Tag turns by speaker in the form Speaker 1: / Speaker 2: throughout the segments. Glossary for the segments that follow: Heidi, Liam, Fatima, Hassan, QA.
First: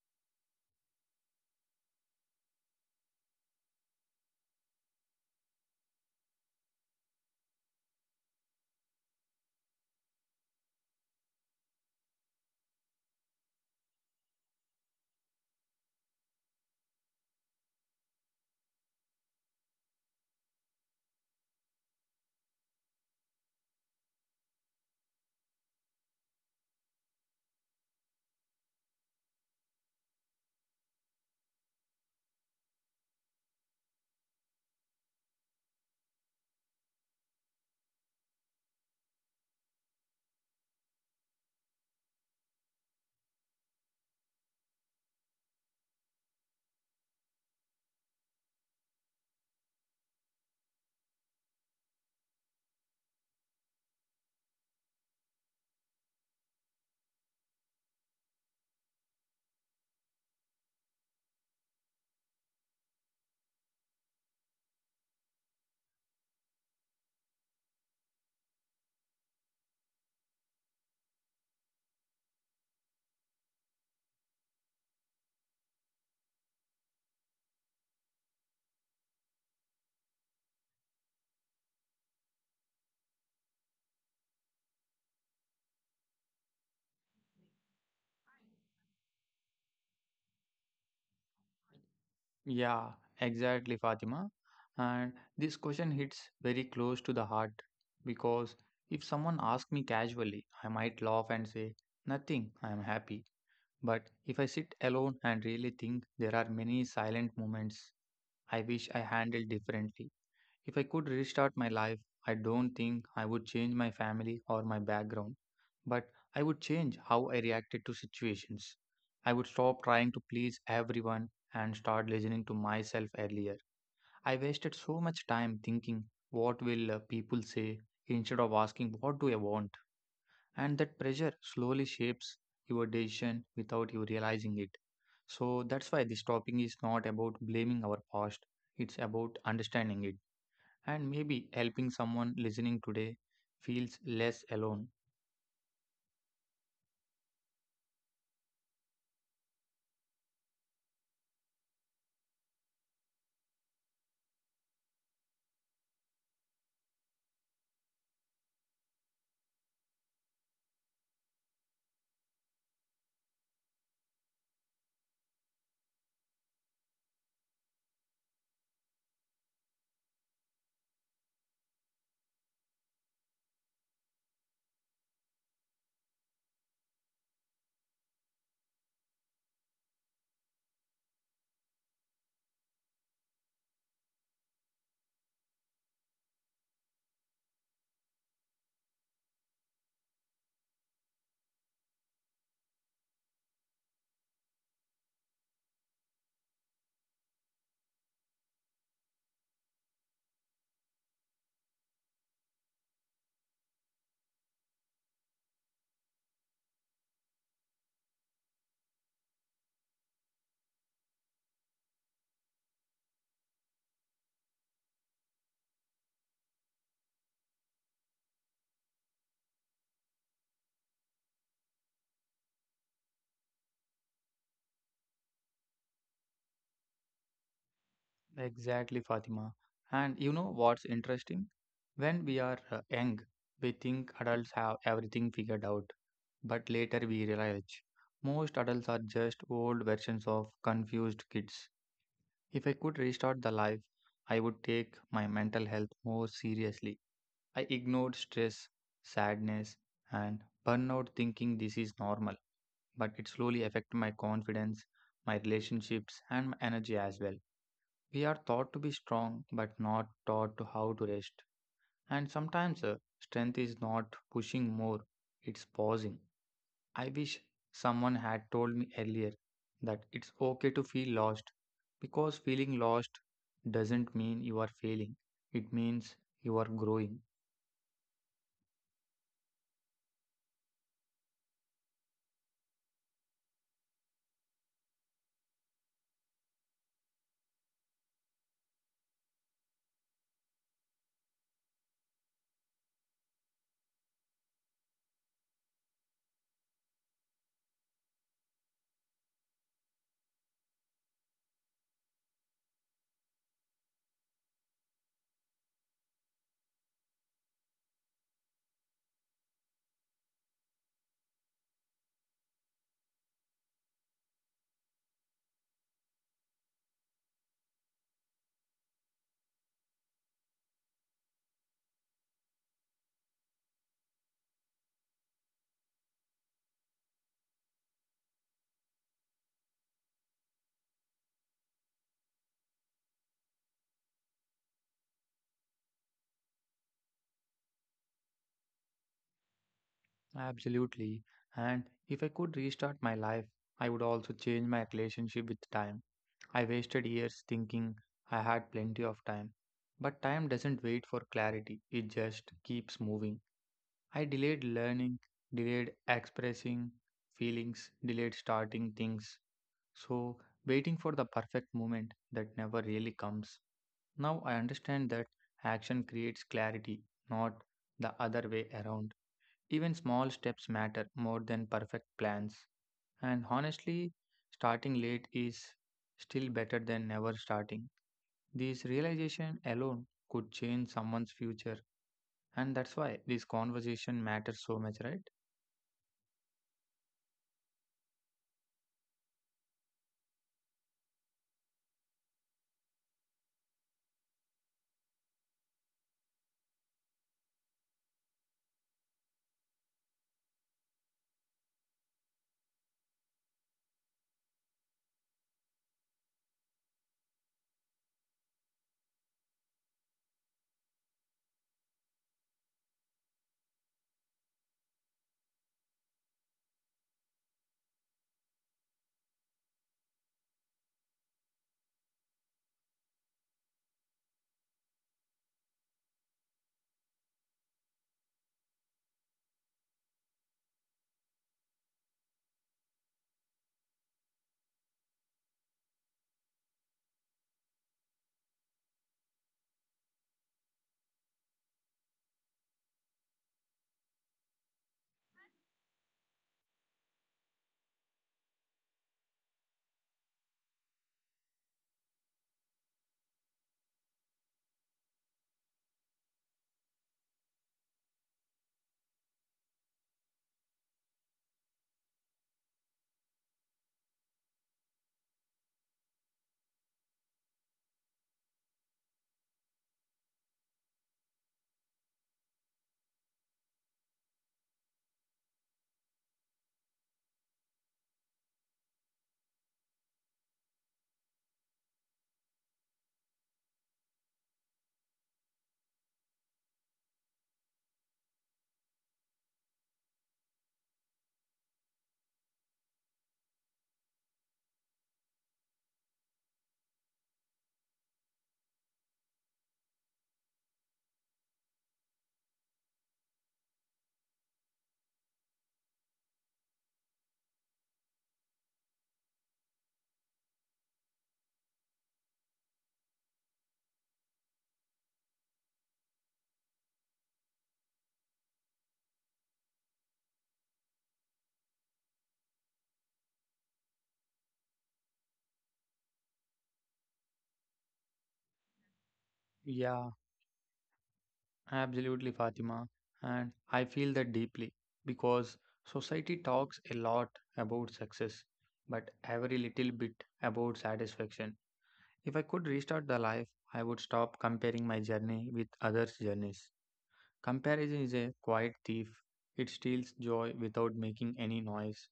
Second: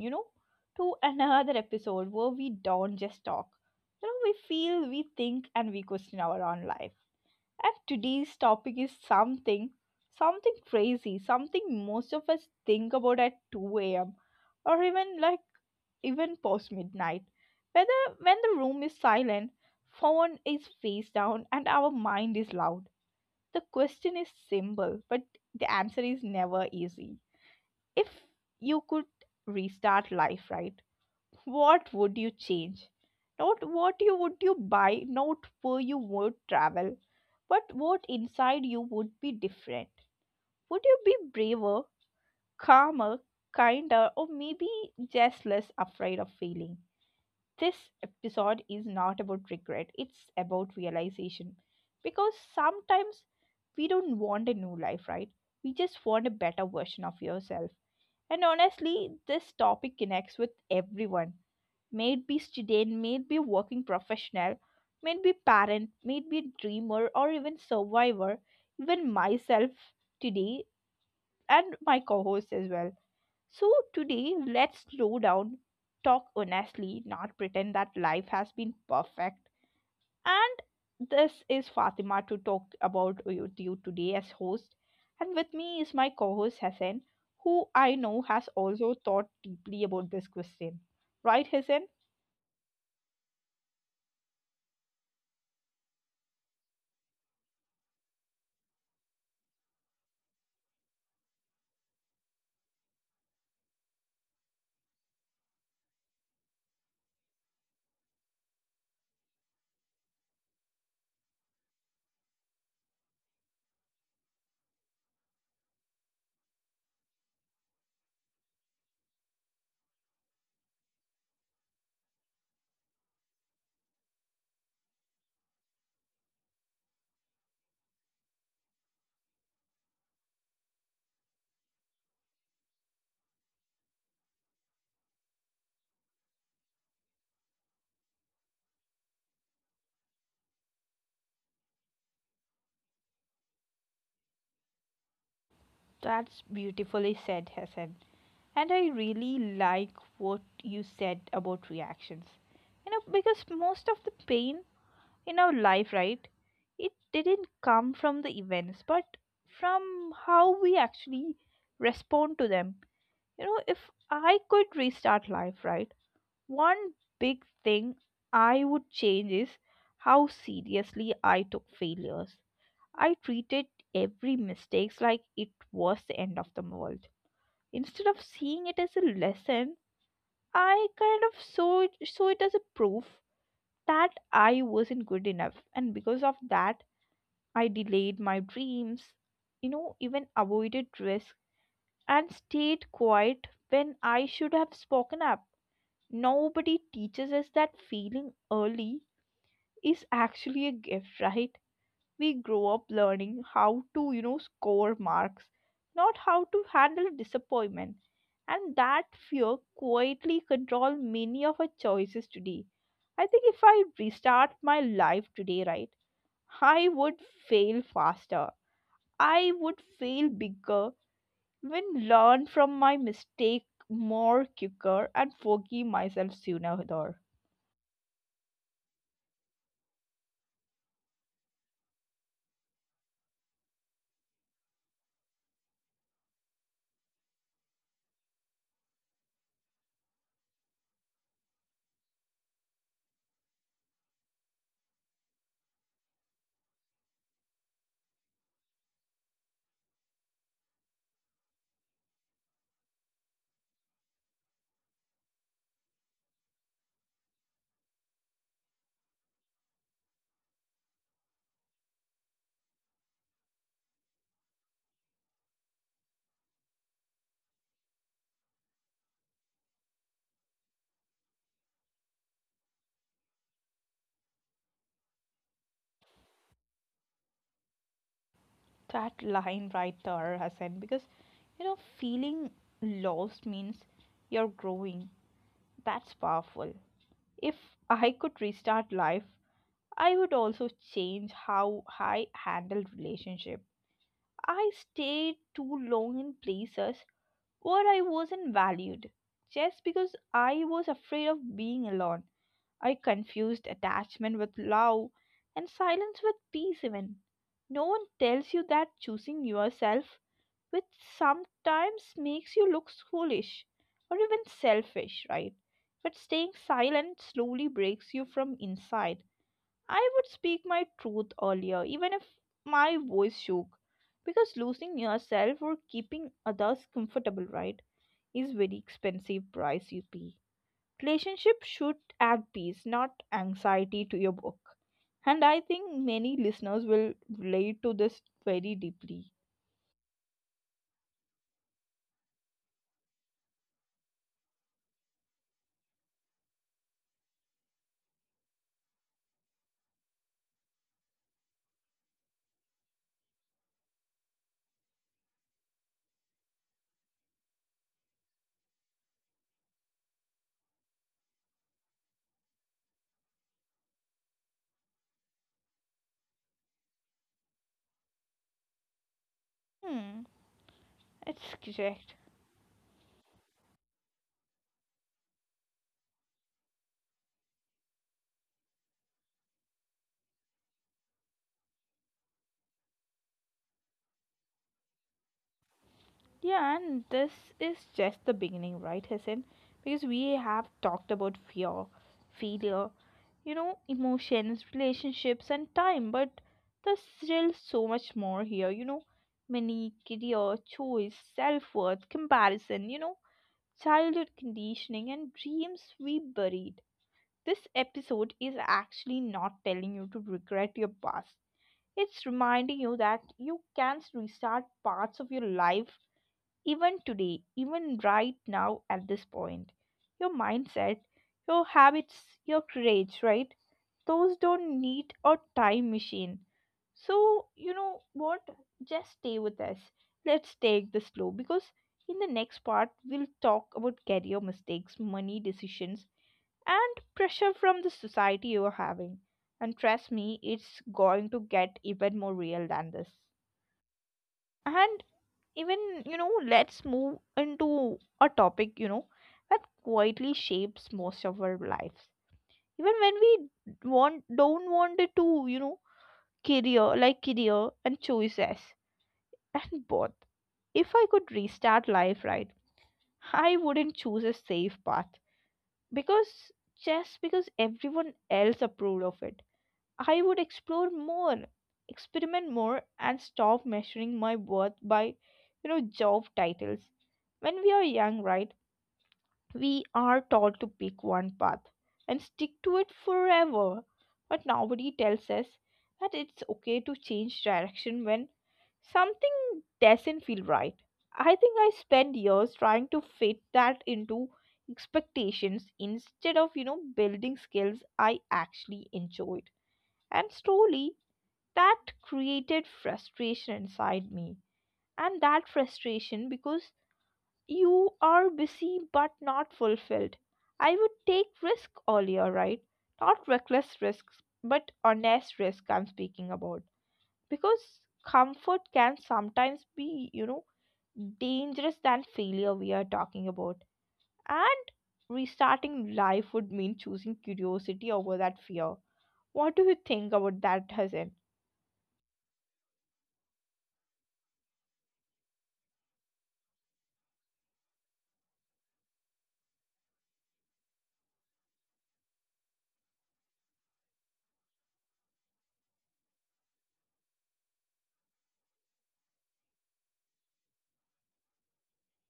Speaker 1: to another episode where we don't just talk. We feel, we think, and we question our own life. And today's topic is something crazy, something most of us think about at 2 a.m. or even post midnight, whether when the room is silent, phone is face down, and our mind is loud. The question is simple, but the answer is never easy. If you could restart life, right, what would you change? Not what you would you buy, not where you would travel, but what inside you would be different. Would you be braver, calmer, kinder, or maybe just less afraid of failing? This episode is not about regret, it's about realization. Because sometimes we don't want a new life, right, we just want a better version of yourself. And honestly, this topic connects with everyone. May it be student, may it be working professional, may it be parent, may it be dreamer or even survivor, even myself today and my co-host as well. So today let's slow down, talk honestly, not pretend that life has been perfect. And this is Fatima to talk about with you today as host. And with me is my co host Hassan, who I know has also thought deeply about this question. Right, Hassan?
Speaker 2: Yeah, exactly, Fatima. And this question hits very close to the heart because if someone asks me casually, I might laugh and say, "Nothing, I am happy." But if I sit alone and really think, there are many silent moments I wish I handled differently. If I could restart my life, I don't think I would change my family or my background, but I would change how I reacted to situations. I would stop trying to please everyone and start listening to myself earlier. I wasted so much time thinking, what will people say, instead of asking, what do I want? And that pressure slowly shapes your decision without you realizing it. So that's why this topic is not about blaming our past, it's about understanding it. And maybe helping someone listening today feels less alone.
Speaker 1: That's beautifully said, Hassan. And I really like what you said about reactions. Because most of the pain in our life, right, it didn't come from the events, but from how we actually respond to them. If I could restart life, right, one big thing I would change is how seriously I took failures. I treated every mistake like it was the end of the world. Instead of seeing it as a lesson, I kind of saw it as a proof that I wasn't good enough. And because of that, I delayed my dreams, even avoided risk and stayed quiet when I should have spoken up. Nobody teaches us that failing early is actually a gift, right? We grow up learning how to, score marks, not how to handle disappointment. And that fear quietly controls many of our choices today. I think if I restart my life today, right, I would fail faster. I would fail bigger, even learn from my mistake more quicker and forgive myself sooner. There.
Speaker 2: Exactly, Fatima. And you know what's interesting? When we are young, we think adults have everything figured out. But later we realize most adults are just old versions of confused kids. If I could restart the life, I would take my mental health more seriously. I ignored stress, sadness, and burnout thinking this is normal. But it slowly affected my confidence, my relationships, and my energy as well. We are taught to be strong, but not taught to how to rest. And sometimes strength is not pushing more, it's pausing. I wish someone had told me earlier that it's okay to feel lost because feeling lost doesn't mean you are failing, it means you are growing.
Speaker 1: That line right there, Hassan, because feeling lost means you're growing. That's powerful. If I could restart life, I would also change how I handle relationship. I stayed too long in places where I wasn't valued just because I was afraid of being alone. I confused attachment with love and silence with peace even. No one tells you that choosing yourself, which sometimes makes you look foolish or even selfish, right? But staying silent slowly breaks you from inside. I would speak my truth earlier, even if my voice shook, because losing yourself or keeping others comfortable, right, is very expensive price you pay. Relationship should add peace, not anxiety to your book. And I think many listeners will relate to this very deeply.
Speaker 2: Absolutely. And if I could restart my life, I would also change my relationship with time. I wasted years thinking I had plenty of time. But time doesn't wait for clarity, it just keeps moving. I delayed learning, delayed expressing feelings, delayed starting things. So, waiting for the perfect moment that never really comes. Now I understand that action creates clarity, not the other way around. Even
Speaker 1: Hmm,
Speaker 2: small steps matter more
Speaker 1: it's
Speaker 2: than perfect
Speaker 1: correct.
Speaker 2: plans. And honestly, starting late is still better than never starting. This realization alone could change someone's future. And that's why this conversation matters so much, right?
Speaker 1: Yeah, and this is just the beginning, right, Hassan? Because we have talked about fear, failure, emotions, relationships, and time, but there's still so much more here, money, career, choice, self worth, comparison, childhood conditioning, and dreams we buried. This episode is actually not telling you to regret your past. It's reminding you that you can restart parts of your life even today, even right now at this point. Your mindset, your habits, your courage, right? Those don't need a time machine. So, you know what? Just stay with us. Let's take this slow because in the next part, we'll talk about career mistakes, money decisions, and pressure from the society you're having. And trust me, it's going to get even more real than this. And even, let's move into a topic, that quietly shapes most of our lives even when we want don't want it to, career, like career and choices and both. If I could restart life, right, I wouldn't choose a safe path, because just because everyone else approved of it. I would explore more, experiment more, and stop measuring my worth by, job titles. When we are young, right, we are taught to pick one path and stick to it forever. But nobody tells us that it's okay to change direction when something doesn't feel right. I think I spent years trying to fit that into expectations instead of, building skills I actually enjoyed. And slowly that created frustration inside me, and that frustration, because you are busy but not fulfilled. I would take risk earlier, right, not reckless risks but honest risk I'm speaking about, because comfort can sometimes be, dangerous than failure we are talking about. And restarting life would mean choosing curiosity over that fear. What do you
Speaker 2: Yeah,
Speaker 1: think about that, Hasan?
Speaker 2: absolutely, Fatima. And I feel that deeply because society talks a lot about success, but every little bit about satisfaction. If I could restart the life, I would stop comparing my journey with others' journeys. Comparison is a quiet thief. It steals joy without making any noise.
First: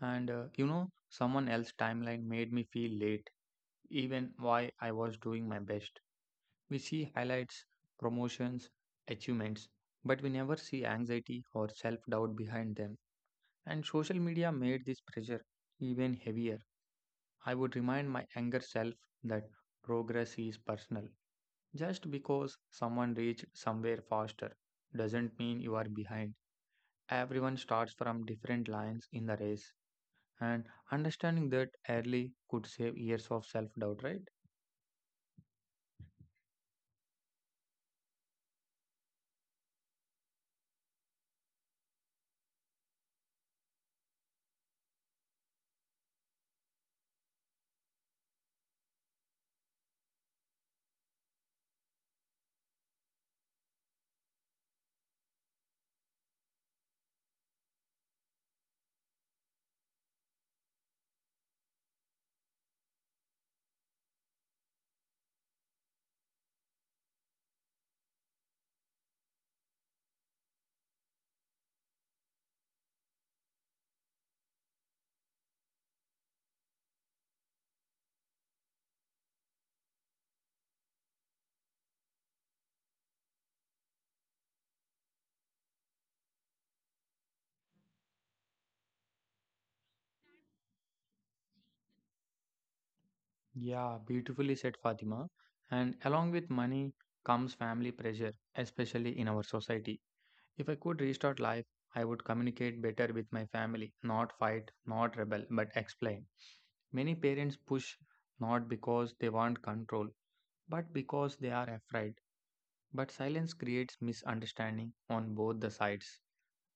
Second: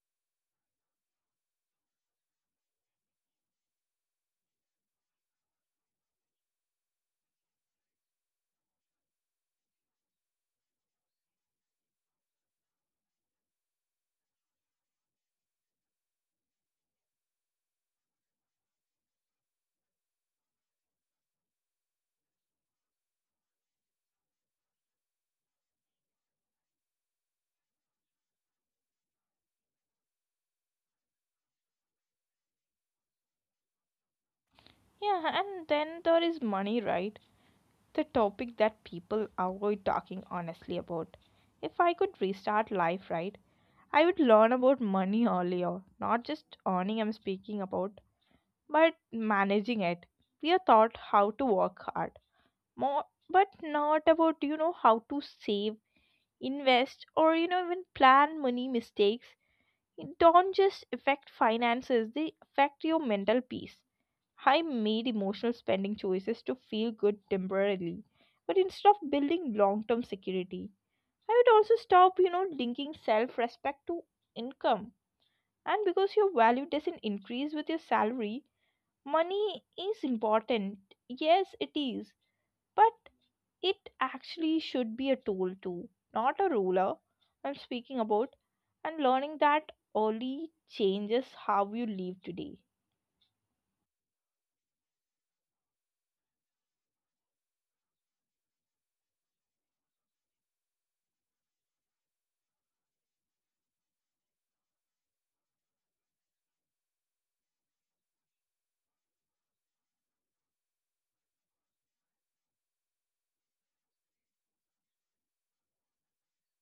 Speaker 2: And someone else's timeline made me feel late, even while I was doing my best. We see highlights, promotions, achievements, but we never see anxiety or self doubt behind them. And social media made this pressure even heavier. I would remind my younger self that progress is personal. Just because someone reached somewhere faster doesn't mean you are behind. Everyone starts from different lines in the race, and understanding that early could save years of self doubt, right?
Speaker 1: Yeah, and then there is money, right? The topic that people avoid talking honestly about. If I could restart life, right, I would learn about money earlier, not just earning I'm speaking about, but managing it. We are taught how to work hard, more, but not about, how to save, invest, or, even plan money mistakes. It don't just affect finances, they affect your mental peace. I made emotional spending choices to feel good temporarily, but instead of building long term security, I would also stop, linking self respect to income. And because your value doesn't increase with your salary, money is important. Yes, it is. But it actually should be a tool too, not a ruler. I'm speaking about, and learning that early changes how you live today.
Speaker 2: Yeah, beautifully said, Fatima. And along with money comes family pressure, especially in our society. If I could restart life, I would communicate better with my family, not fight, not rebel, but explain. Many parents push not because they want control, but because they are afraid. But silence creates misunderstanding on both the sides.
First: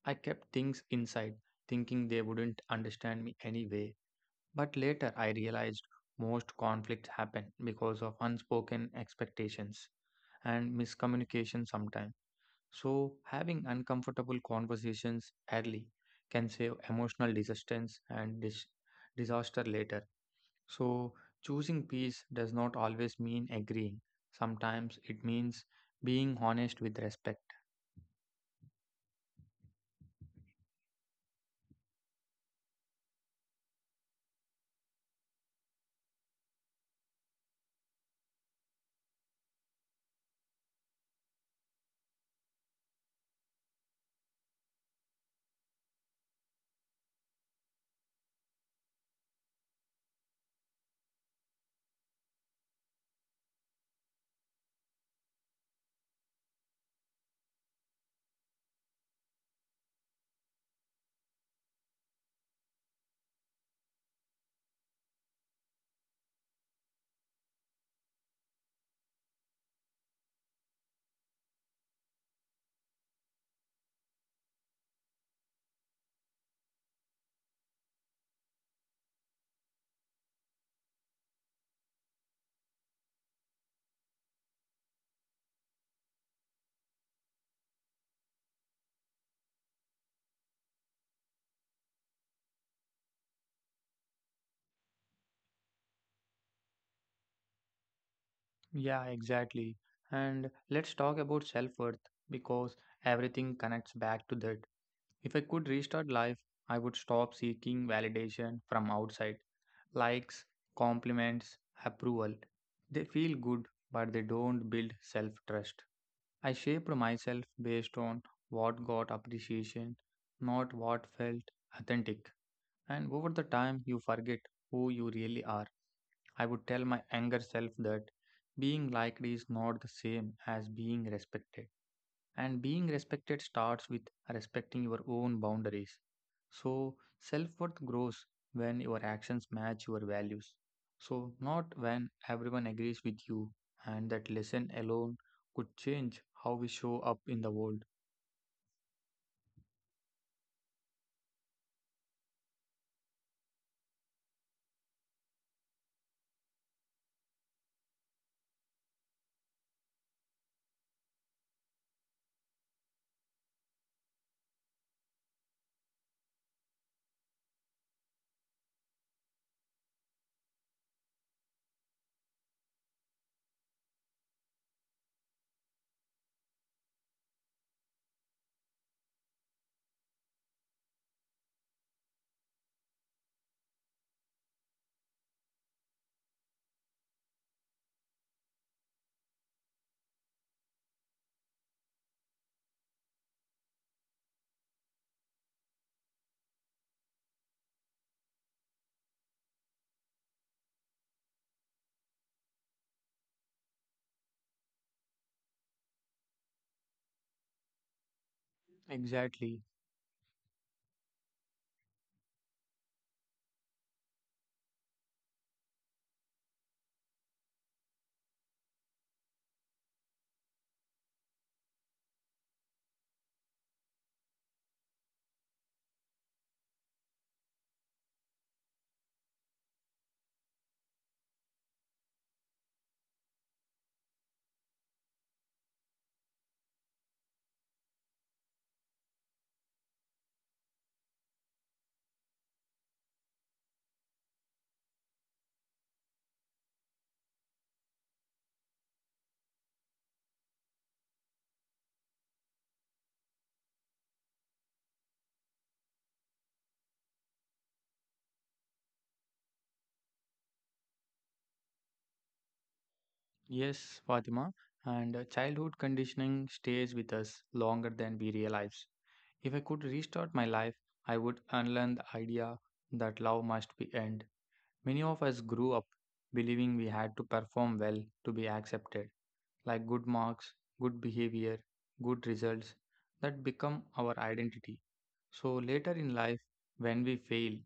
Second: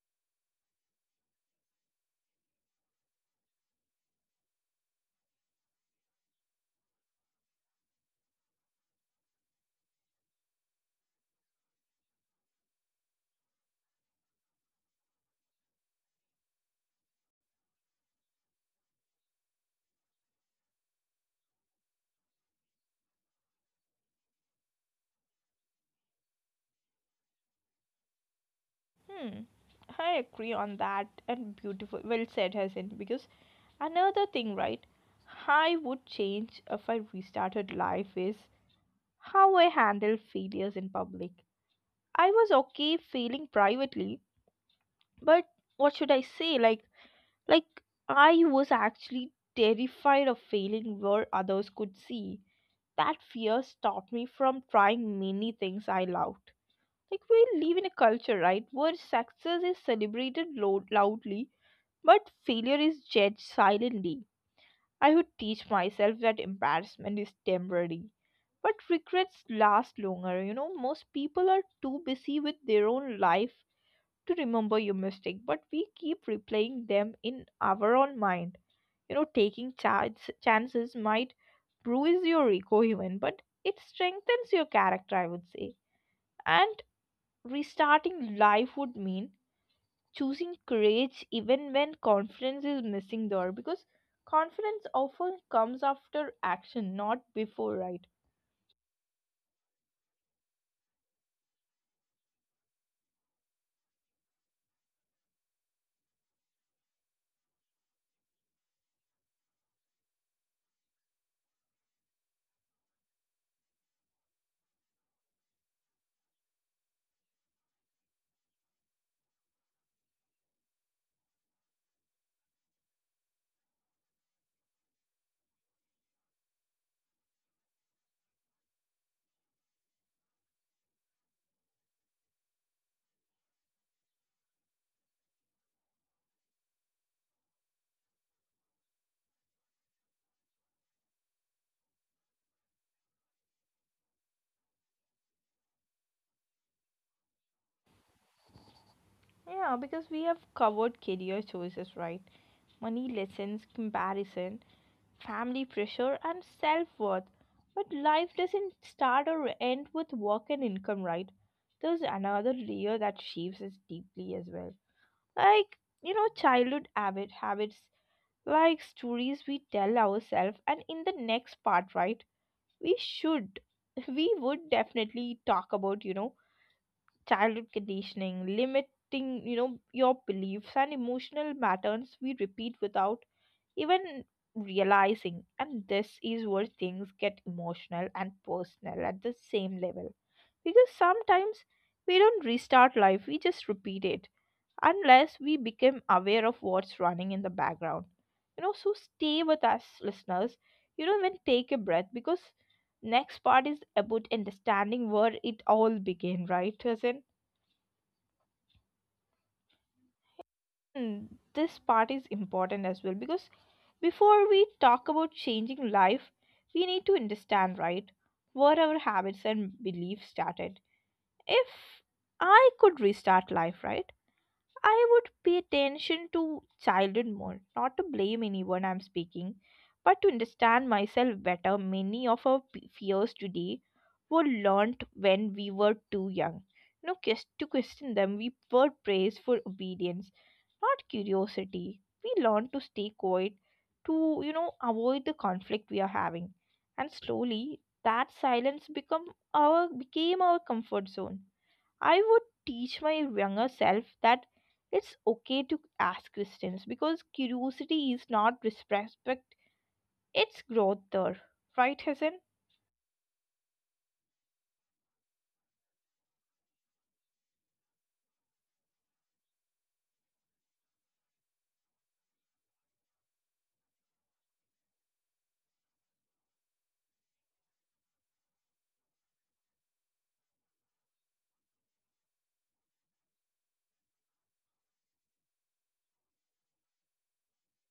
Speaker 2: I kept things inside, thinking they wouldn't understand me anyway. But later I realized most conflicts happen because of unspoken expectations and miscommunication sometimes. So, having uncomfortable conversations early can save emotional resistance and disaster later. So, choosing peace does not always mean agreeing. Sometimes it means being honest with respect.
Speaker 1: Hmm. I agree on that, and beautiful. Well said, Hassan. Because another thing, right? I would change if I restarted life is how I handle failures in public. I was okay failing privately, but what should I say? Like, I was actually terrified of failing where others could see. That fear stopped me from trying many things I loved. Like we live in a culture, right, where success is celebrated loudly. But failure is judged silently. I would teach myself that embarrassment is temporary. But regrets last longer. Most people are too busy with their own life to remember your mistake, but we keep replaying them in our own mind. Taking chances might bruise your ego even, but it strengthens your character, I would say. And restarting life would mean choosing courage even when confidence is missing there, because confidence often comes after action not before, right?
Speaker 2: Yeah, exactly. And let's talk about self worth because everything connects back to that. If I could restart life, I would stop seeking validation from outside. Likes, compliments, approval. They feel good, but they don't build self trust. I shaped myself based on what got appreciation, not what felt authentic. And over the time, you forget who you really are. I would tell my younger self that being liked is not the same as being respected. And being respected starts with respecting your own boundaries. So, self worth grows when your actions match your values. So, not when everyone agrees with you, and that lesson alone could change how we show up in the world.
Speaker 1: Yeah, because we have covered career choices, right, money lessons, comparison, family pressure and self-worth, but life doesn't start or end with work and income, right? There's another layer that shapes us deeply as well, like childhood habits, like stories we tell ourselves. And in the next part, right, we should we would definitely talk about, childhood conditioning, limiting, your beliefs and emotional patterns we repeat without even realizing. And this is where things get emotional and personal at the same level. Because sometimes we don't restart life, we just repeat it unless we become aware of what's running in the background. So stay with us, listeners. Even take a breath because next part is about understanding where it all began, right, Hasan?
Speaker 2: Exactly.
Speaker 1: Hmm, this part is important as well because before we talk about changing life, we need to understand, right, where our habits and beliefs started. If I could restart life, right? I would pay attention to childhood more, not to blame anyone I'm speaking, but to understand myself better. Many of our fears today were learnt when we were too young. No, to question them, we were praised for obedience, not curiosity. We learned to stay quiet, to avoid the conflict we are having, and slowly that silence become our became our comfort zone. I would teach my younger self that it's okay to ask questions because curiosity is not disrespect, it's growth there. Right, Hassan?
Speaker 2: Yes, Fatima. And childhood conditioning stays with us longer than we realize. If I could restart my life, I would unlearn the idea that love must be end. Many of us grew up believing we had to perform well to be accepted, like good marks, good behavior, good results that become our identity. So later in life, when we fail,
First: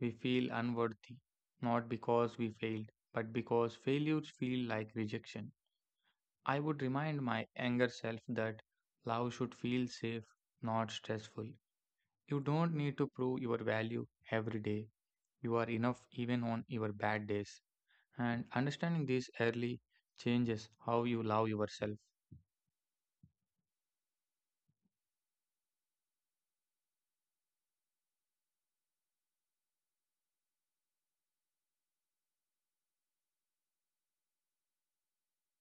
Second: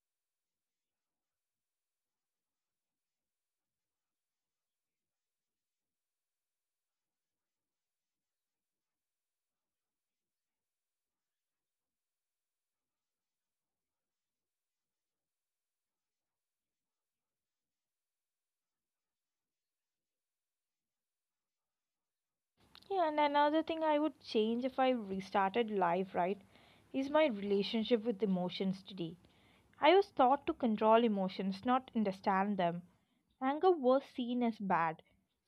Speaker 2: we feel unworthy, not because we failed, but because failures feel like rejection. I would remind my younger self that love should feel safe, not stressful. You don't need to prove your value every day. You are enough even on your bad days. And understanding these early changes how you love yourself.
Speaker 1: Yeah, and another thing I would change if I restarted life, right, is my relationship with emotions today. I was taught to control emotions, not understand them. Anger was seen as bad,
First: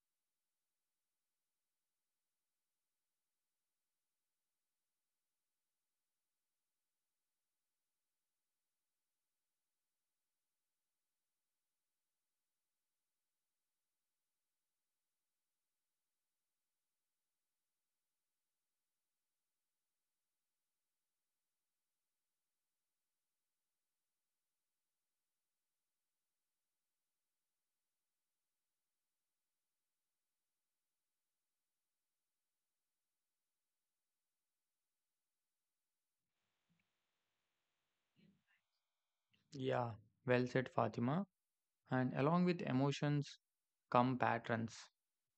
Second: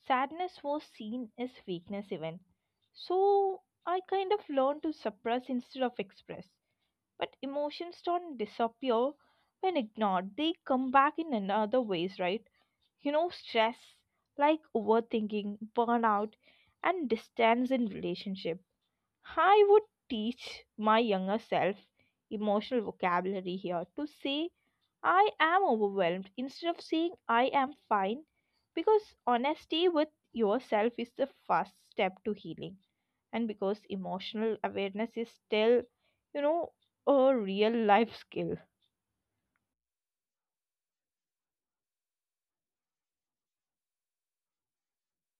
Speaker 1: sadness was seen as weakness, even. So I kind of learned to suppress instead of express. But emotions don't disappear when ignored, they come back in another ways, right? Stress, like overthinking, burnout, and distance in relationship. I would teach my younger self emotional vocabulary here to say I am overwhelmed instead of saying I am fine, because honesty with yourself is the first step to healing, and because emotional awareness is still you know a real life skill.
Speaker 2: Yeah, well said, Fatima. And along with emotions come patterns.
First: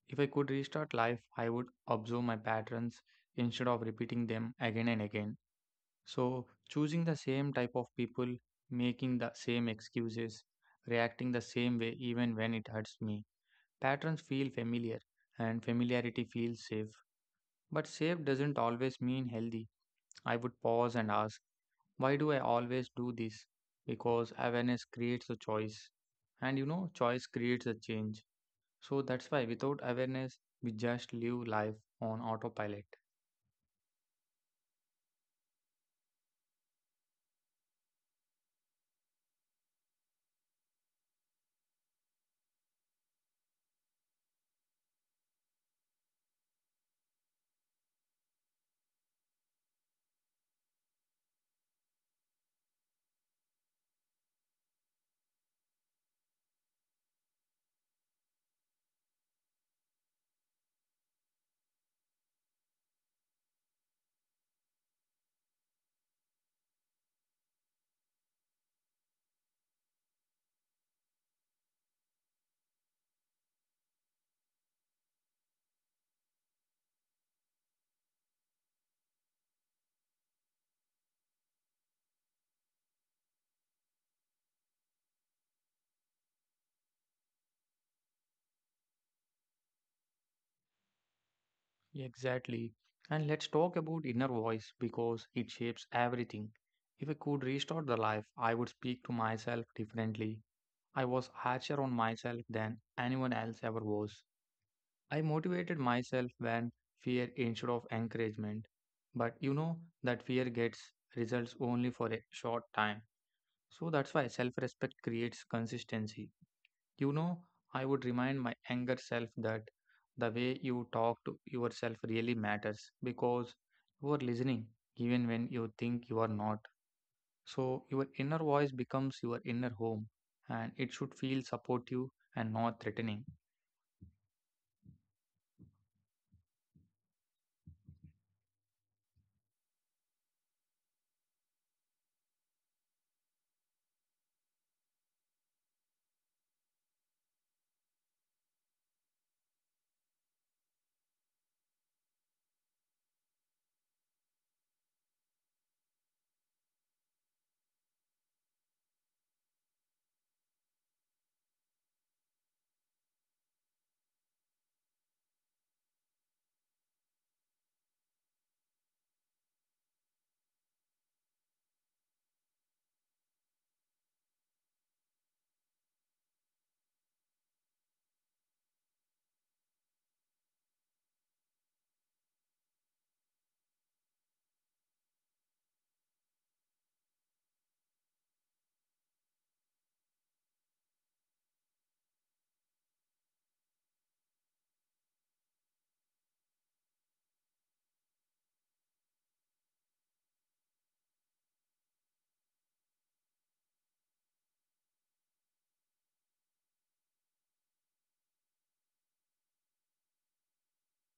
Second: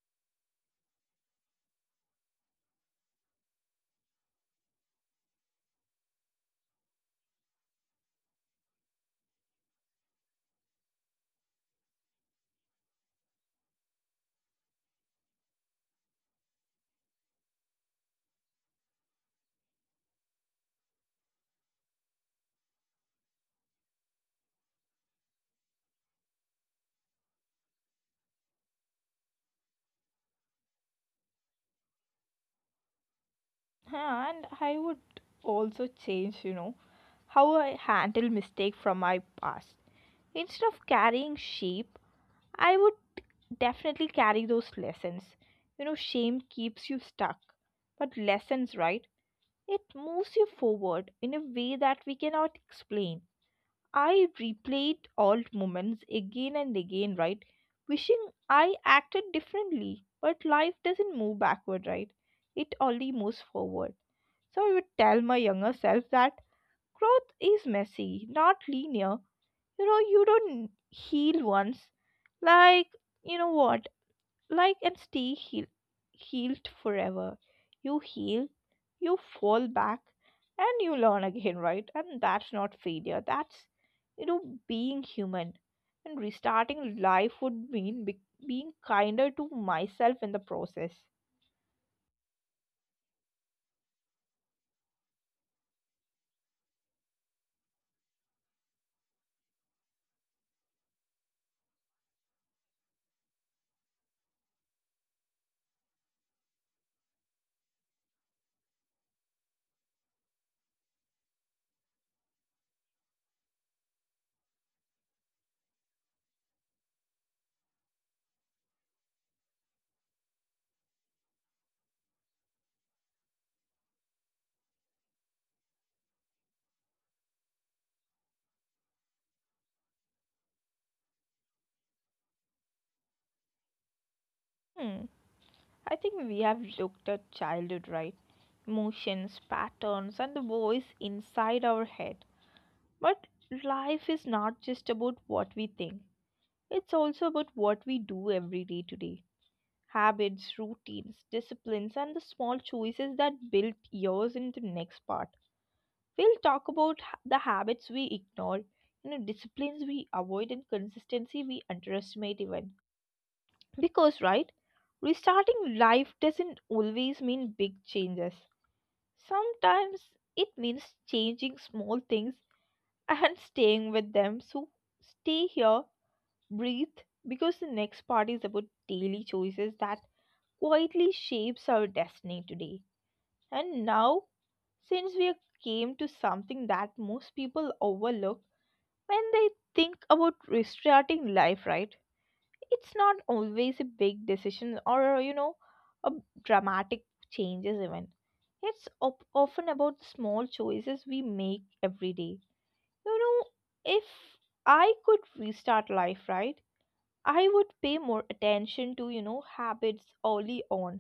Speaker 2: If I could restart life, I would observe my patterns instead of repeating them again and again. So, choosing the same type of people, making the same excuses, reacting the same way even when it hurts me. Patterns feel familiar, and familiarity feels safe. But safe doesn't always mean healthy. I would pause and ask, why do I always do this? Because awareness creates a choice. And you know, choice creates a change. So that's why without awareness, we just live life on autopilot.
Speaker 1: And I would also change how I handle mistake from my past. Instead of carrying sheep, I would definitely carry those lessons. You know, shame keeps you stuck, but lessons, right, it moves you forward in a way that we cannot explain. I replayed old moments again and again, right? Wishing I acted differently. But life doesn't move backward, right? It only moves forward. So I would tell my younger self that growth is messy, not linear. You know, you don't heal once. Like, you know what? Like, and stay healed forever. You heal, you fall back, and you learn again, right? And that's not failure. That's, you know, being human. And restarting life would mean being kinder to myself in the process.
Speaker 2: Exactly. And let's talk about inner voice because it shapes everything. If I could restart the life, I would speak to myself differently. I was harsher on myself than anyone else ever was. I motivated myself when fear instead of encouragement. But you know that fear gets results only for a short time. So that's why self respect creates consistency. You know, I would remind my younger self that the way you talk to yourself really matters because you are listening even when you think you are not. So your inner voice becomes your inner home and it should feel supportive and not threatening.
Speaker 1: Hmm. I think we have looked at childhood, right? Emotions, patterns, and the voice inside our head. But life is not just about what we think. It's also about what we do every day today: habits, routines, disciplines, and the small choices that build years in the next part. We'll talk about the habits we ignore, you know, disciplines we avoid, and consistency we underestimate even. Because, right, restarting life doesn't always mean big changes. Sometimes it means changing small things and staying with them. So, stay here, breathe, because the next part is about daily choices that quietly shapes our destiny today and now. Since we came to something that most people overlook when they think about restarting life, right, it's not always a big decision or you know, a dramatic changes even. It's often about small choices we make every day. You know, if I could restart life, right, I would pay more attention to, you know, habits early on,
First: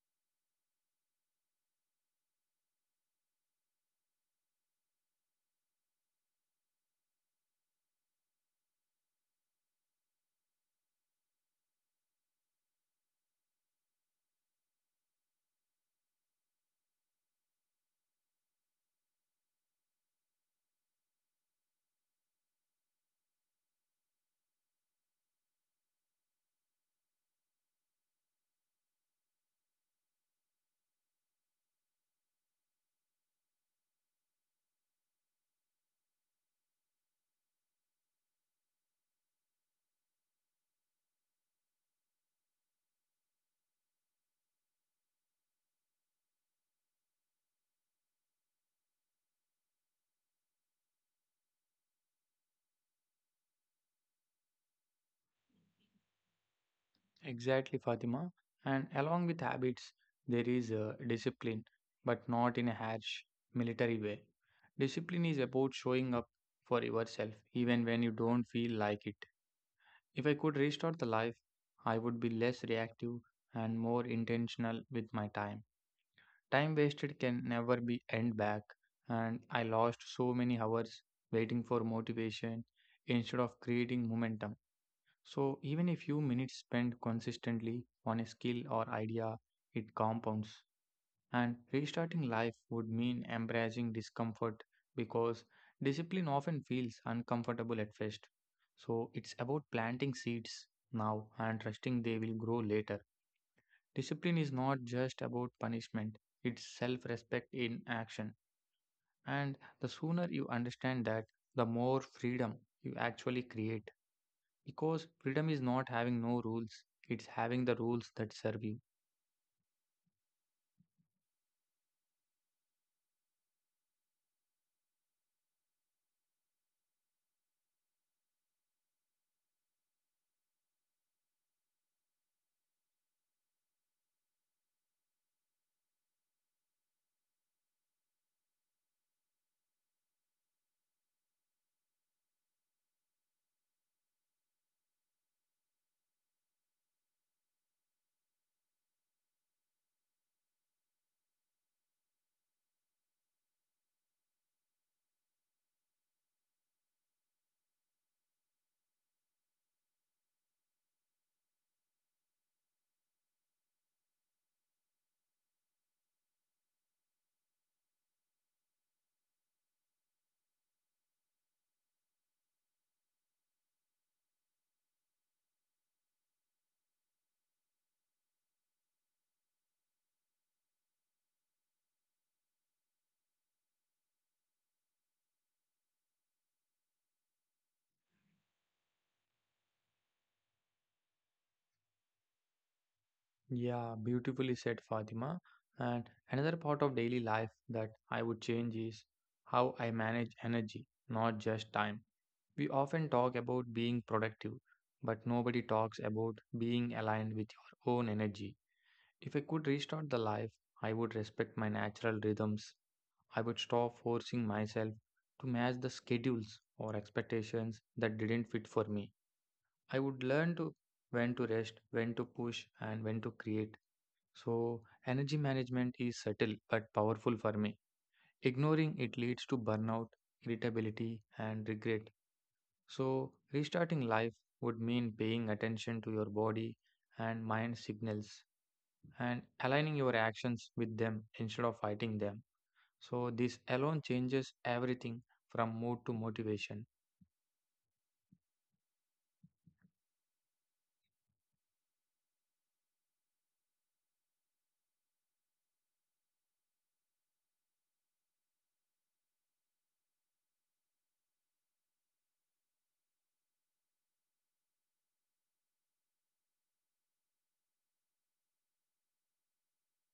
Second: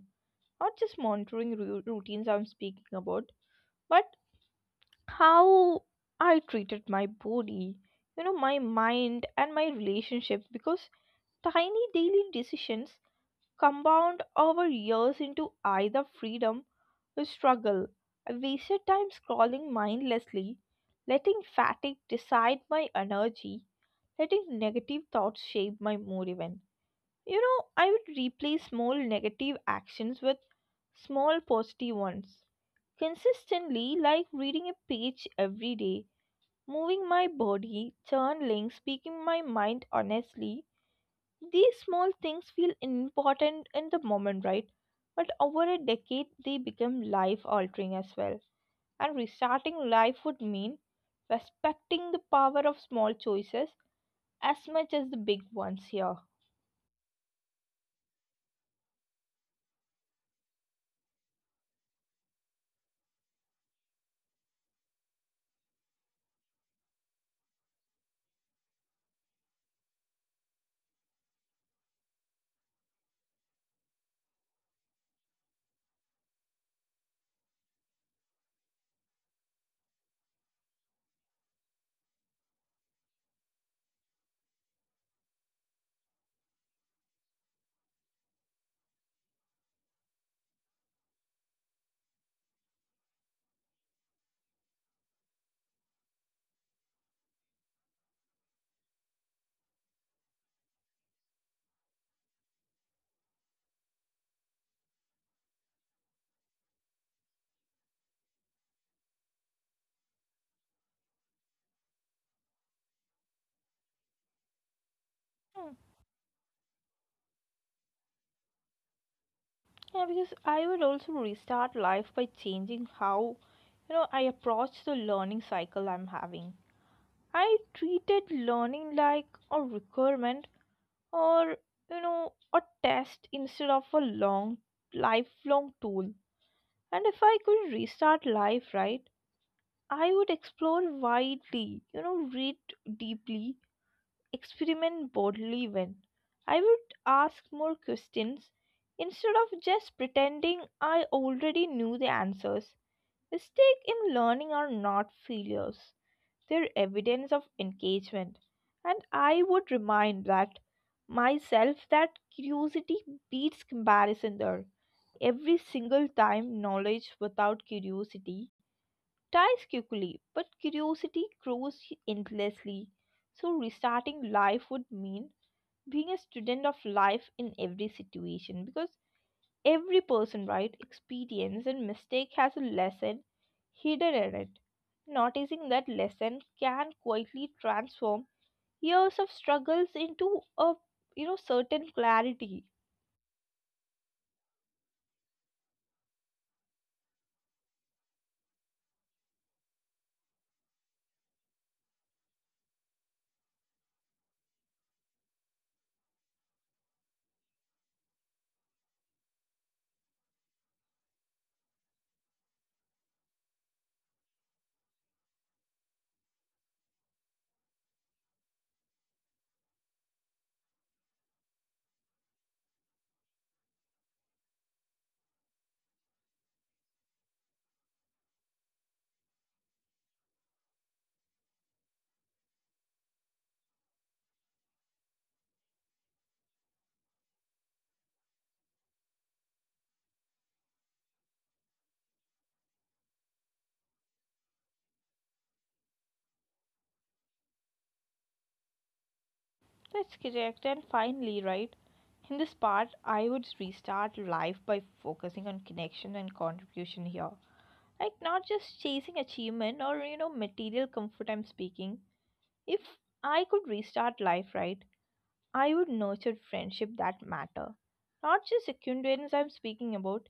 Speaker 1: not just monitoring routines I'm speaking about, but how I treated my body, you know, my mind and my relationships, because tiny daily decisions compound over years into either freedom or struggle. I wasted time scrolling mindlessly, letting fatigue decide my energy, letting negative thoughts shape my mood even. You know, I would replace small negative actions with small positive ones. Consistently, like reading a page every day, moving my body, journaling, speaking my mind honestly. These small things feel important in the moment, right? But over a decade, they become life altering as well. And restarting life would mean respecting the power of small choices as much as the big ones here.
Speaker 2: Exactly, Fatima. And along with habits, there is discipline, but not in a harsh military way. Discipline is about showing up for yourself, even when you don't feel like it. If I could restart the life, I would be less reactive and more intentional with my time. Time wasted can never be end back, and I lost so many hours waiting for motivation instead of creating momentum. So, even a few minutes spent consistently on a skill or idea, it compounds. And restarting life would mean embracing discomfort because discipline often feels uncomfortable at first. So, it's about planting seeds now and trusting they will grow later. Discipline is not just about punishment, it's self respect in action. And the sooner you understand that, the more freedom you actually create. Because freedom is not having no rules, it's having the rules that serve you.
Speaker 1: Yeah, because I would also restart life by changing how, you know, I approach the learning cycle I'm having. I treated learning like a requirement or, you know, a test instead of a long, lifelong tool. And if I could restart life, right, I would explore widely, you know, read deeply. Experiment boldly. When I would ask more questions instead of just pretending I already knew the answers. Mistakes in learning are not failures, they're evidence of engagement. And I would remind that myself that curiosity beats comparison there. Every single time, knowledge without curiosity dies quickly, but curiosity grows endlessly. So restarting life would mean being a student of life in every situation, because every person, right, experience and mistake has a lesson hidden in it. Noticing that lesson can quietly transform years of struggles into a, you know, certain clarity.
Speaker 2: Yeah, beautifully said, Fatima. And another part of daily life that I would change is how I manage energy, not just time. We often talk about being productive, but nobody talks about being aligned with your own energy. If I could restart the life, I would respect my natural rhythms. I would stop forcing myself to match the schedules or expectations that didn't fit for me. I would learn to when to rest, when to push, and when to create. So, energy management is subtle but powerful for me. Ignoring it leads to burnout, irritability, and regret. So, restarting life would mean paying attention to your body and mind signals and aligning your actions with them instead of fighting them. So, this alone changes everything from mood to motivation.
Speaker 1: That's correct. And finally, right, in this part I would restart life by focusing on connection and contribution here, like not just chasing achievement or, you know, material comfort I'm speaking. If I could restart life, right, I would nurture friendship that matter. Not just acquaintance I'm speaking about.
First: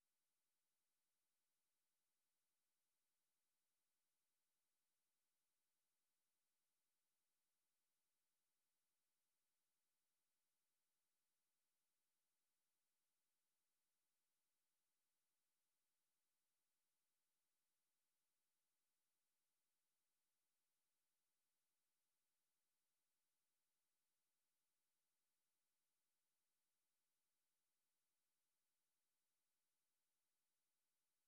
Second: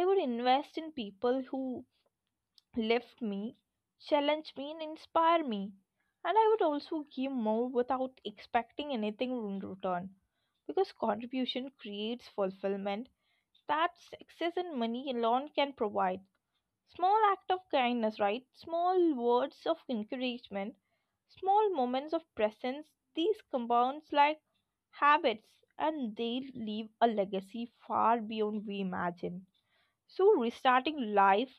Speaker 1: I would invest in people who lift me, challenge me, and inspire me. And I would also give more without expecting anything in return. Because contribution creates fulfillment that success and money alone can provide. Small act of kindness, right? Small words of encouragement, small moments of presence, these compounds like habits, and they leave a legacy far beyond we imagine. So restarting life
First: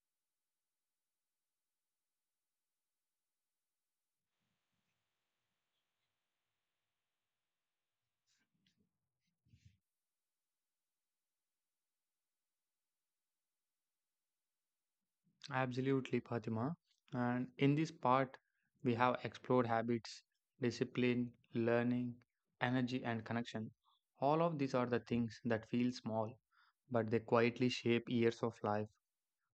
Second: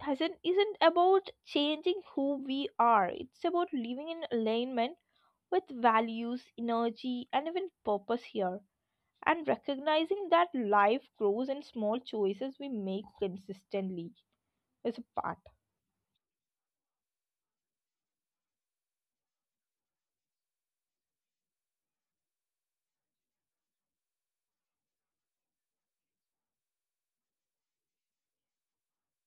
Speaker 1: hasn't isn't about changing who we are. It's about living in alignment with values, energy, and even purpose here. And recognizing that life grows in small choices we make consistently is a part.
Speaker 2: Absolutely, Fatima. And in this part, we have explored habits, discipline, learning, energy, and connection. All of these are the things that feel small, but they quietly shape years of life.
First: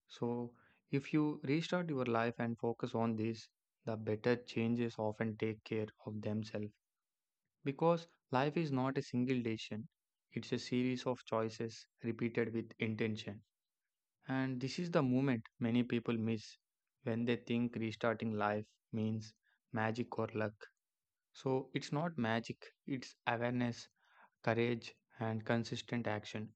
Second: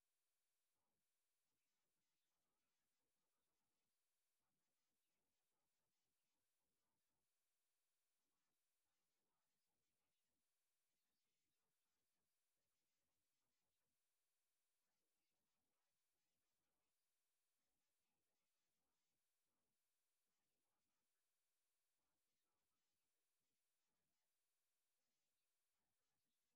Speaker 2: So, if you restart your life and focus on these, the better changes often take care of themselves. Because life is not a single decision, it's a series of choices repeated with intention. And this is the moment many people miss when they think restarting life means magic or luck. So it's not magic, it's awareness, courage, and consistent action.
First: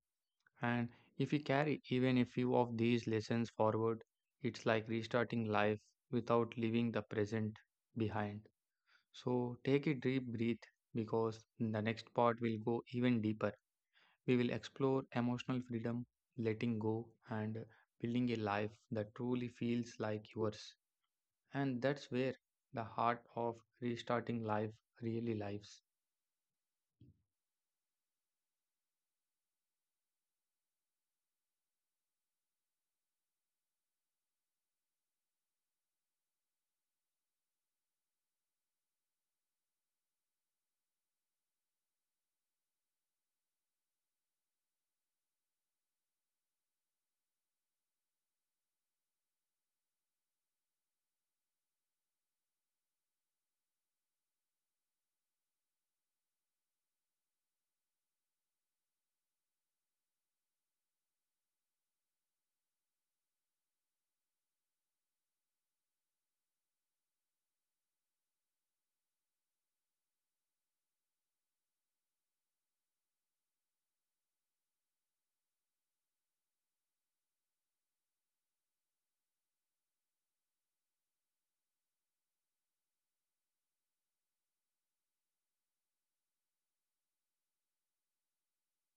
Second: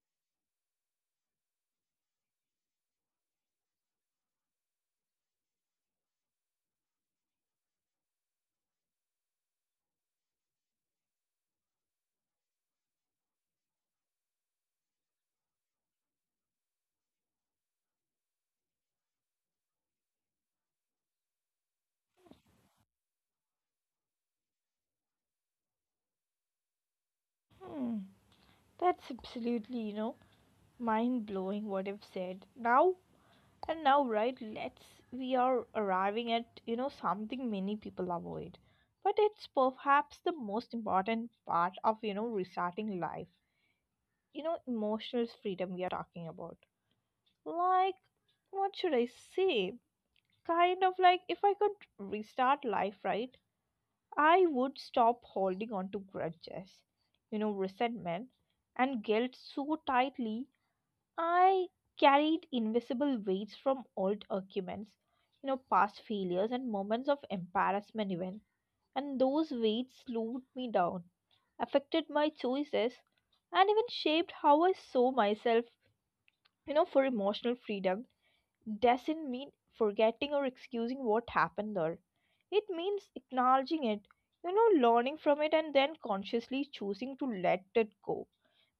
Speaker 2: And if we carry even a few of these lessons forward, it's like restarting life without leaving the present behind. So take a deep breath because the next part will go even deeper. We will explore emotional freedom, letting go, and building a life that truly feels like yours. And that's where the heart of restarting life really lives.
Speaker 1: Hmm. That's absolutely, you know, mind blowing what I have said. Now and now, right? Let's, we are arriving at, you know, something many people avoid. But it's perhaps the most important part of, you know, restarting life. You know, emotional freedom we are talking about. Like, what should I say? Kind of like, if I could restart life, right? I would stop holding on to grudges, you know, resentment and guilt so tightly. I carried invisible weights from old arguments, you know, past failures and moments of embarrassment even. And those weights slowed me down, affected my choices, and even shaped how I saw myself. You know, for emotional freedom doesn't mean forgetting or excusing what happened there. It means acknowledging it, you know, learning from it, and then consciously choosing to let it go,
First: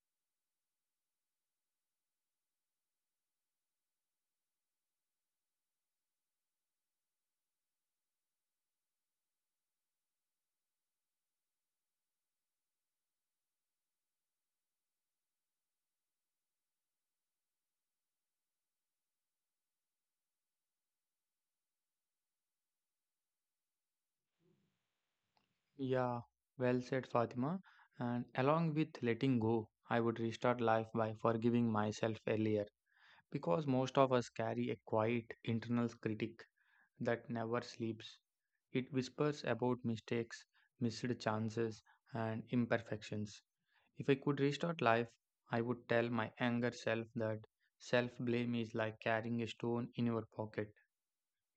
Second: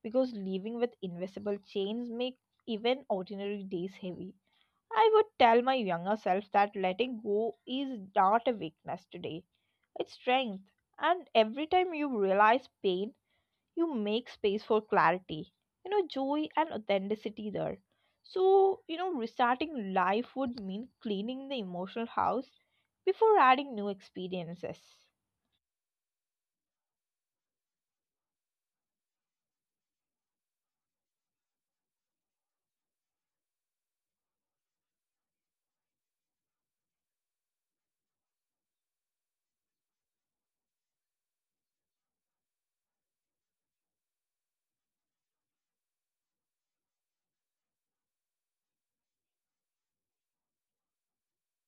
Speaker 1: because living with invisible chains make even ordinary days heavy. I would tell my younger self that letting go is not a weakness today, it's strength. And every time you realize pain, you make space for clarity, you know, joy, and authenticity there. So, you know, restarting life would mean cleaning the emotional house before adding new experiences.
Speaker 2: Yeah, well said, Fatima. And along with letting go, I would restart life by forgiving myself earlier because most of us carry a quiet internal critic that never sleeps. It whispers about mistakes, missed chances, and imperfections. If I could restart life, I would tell my younger self that self blame is like carrying a stone in your pocket.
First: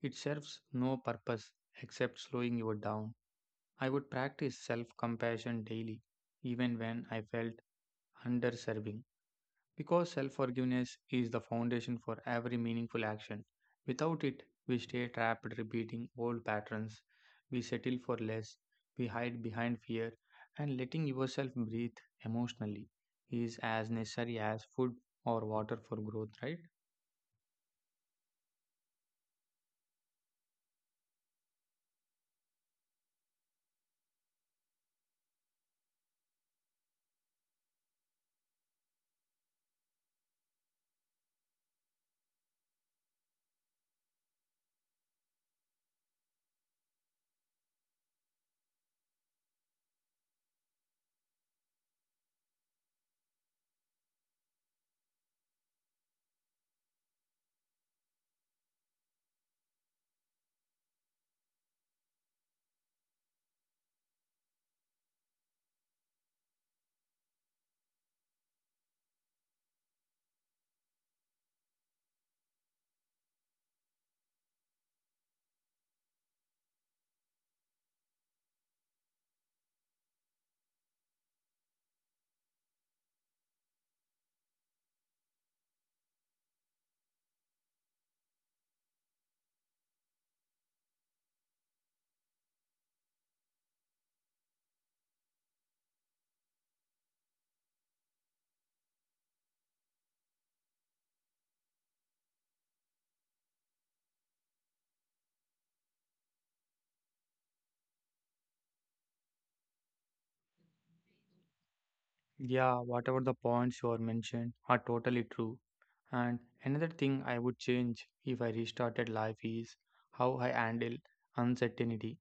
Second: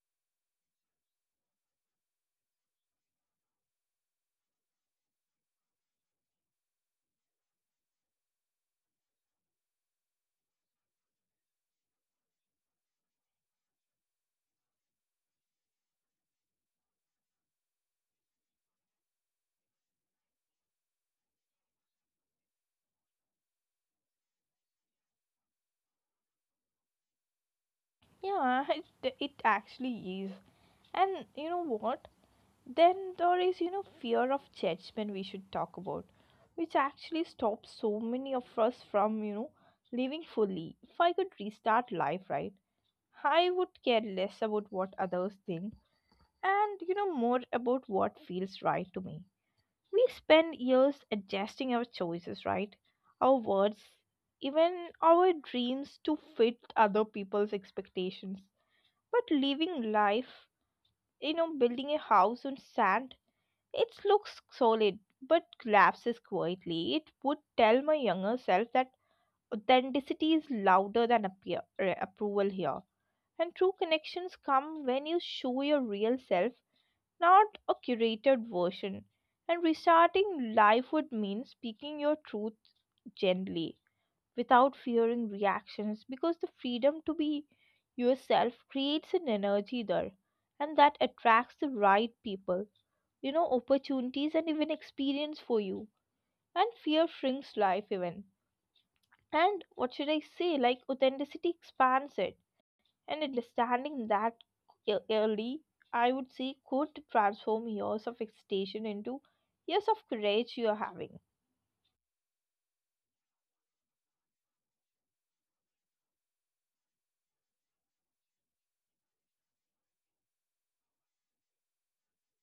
Speaker 2: It serves no purpose except slowing you down. I would practice self compassion daily, even when I felt underserving. Because self forgiveness is the foundation for every meaningful action. Without it, we stay trapped repeating old patterns, we settle for less, we hide behind fear, and letting yourself breathe emotionally is as necessary as food or water for growth, right?
Speaker 1: Yeah, it actually is. And you know what? Then there is, you know, fear of judgment we should talk about, which actually stops so many of us from, you know, living fully. If I could restart life, right, I would care less about what others think and, you know, more about what feels right to me. We spend years adjusting our choices, right? Our words, even our dreams, to fit other people's expectations. But living life, you know, building a house on sand, it looks solid but collapses quietly. It would tell my younger self that authenticity is louder than approval here. And true connections come when you show your real self, not a curated version. And restarting life would mean speaking your truth gently without fearing reactions, because the freedom to be yourself creates an energy there, and that attracts the right people, you know, opportunities, and even experience for you. And fear shrinks life even. And what should I say, like authenticity expands it. And understanding that early, I would say, could transform years of hesitation into years of courage you're having.
Speaker 2: Yeah, whatever the points you are mentioned are totally true. And another thing I would change if I restarted life is how I handle uncertainty.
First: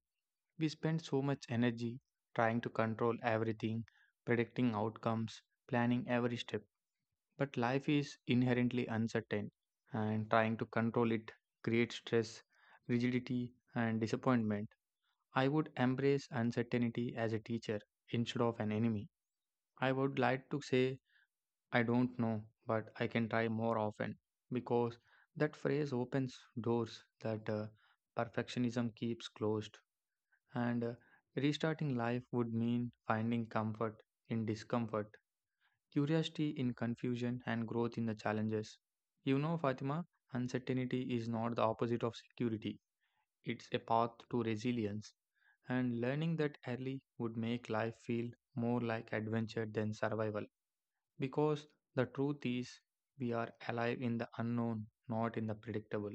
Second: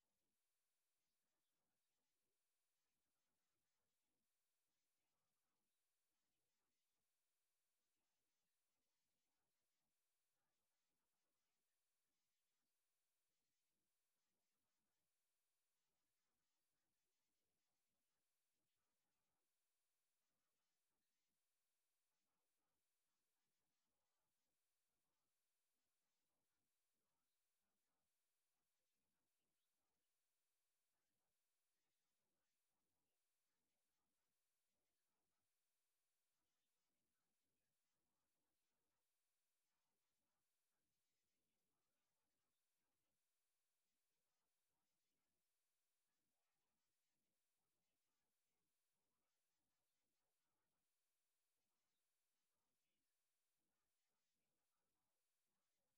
Speaker 2: We spend so much energy trying to control everything, predicting outcomes, planning every step. But life is inherently uncertain, and trying to control it creates stress, rigidity, and disappointment. I would embrace uncertainty as a teacher instead of an enemy. I would like to say, I don't know, but I can try more often because that phrase opens doors that perfectionism keeps closed. And Restarting life would mean finding comfort in discomfort, curiosity in confusion, and growth in the challenges. You know, Fatima, uncertainty is not the opposite of security, it's a path to resilience. And learning that early would make life feel more like adventure than survival. Because the truth is, we are alive in the unknown, not in the predictable.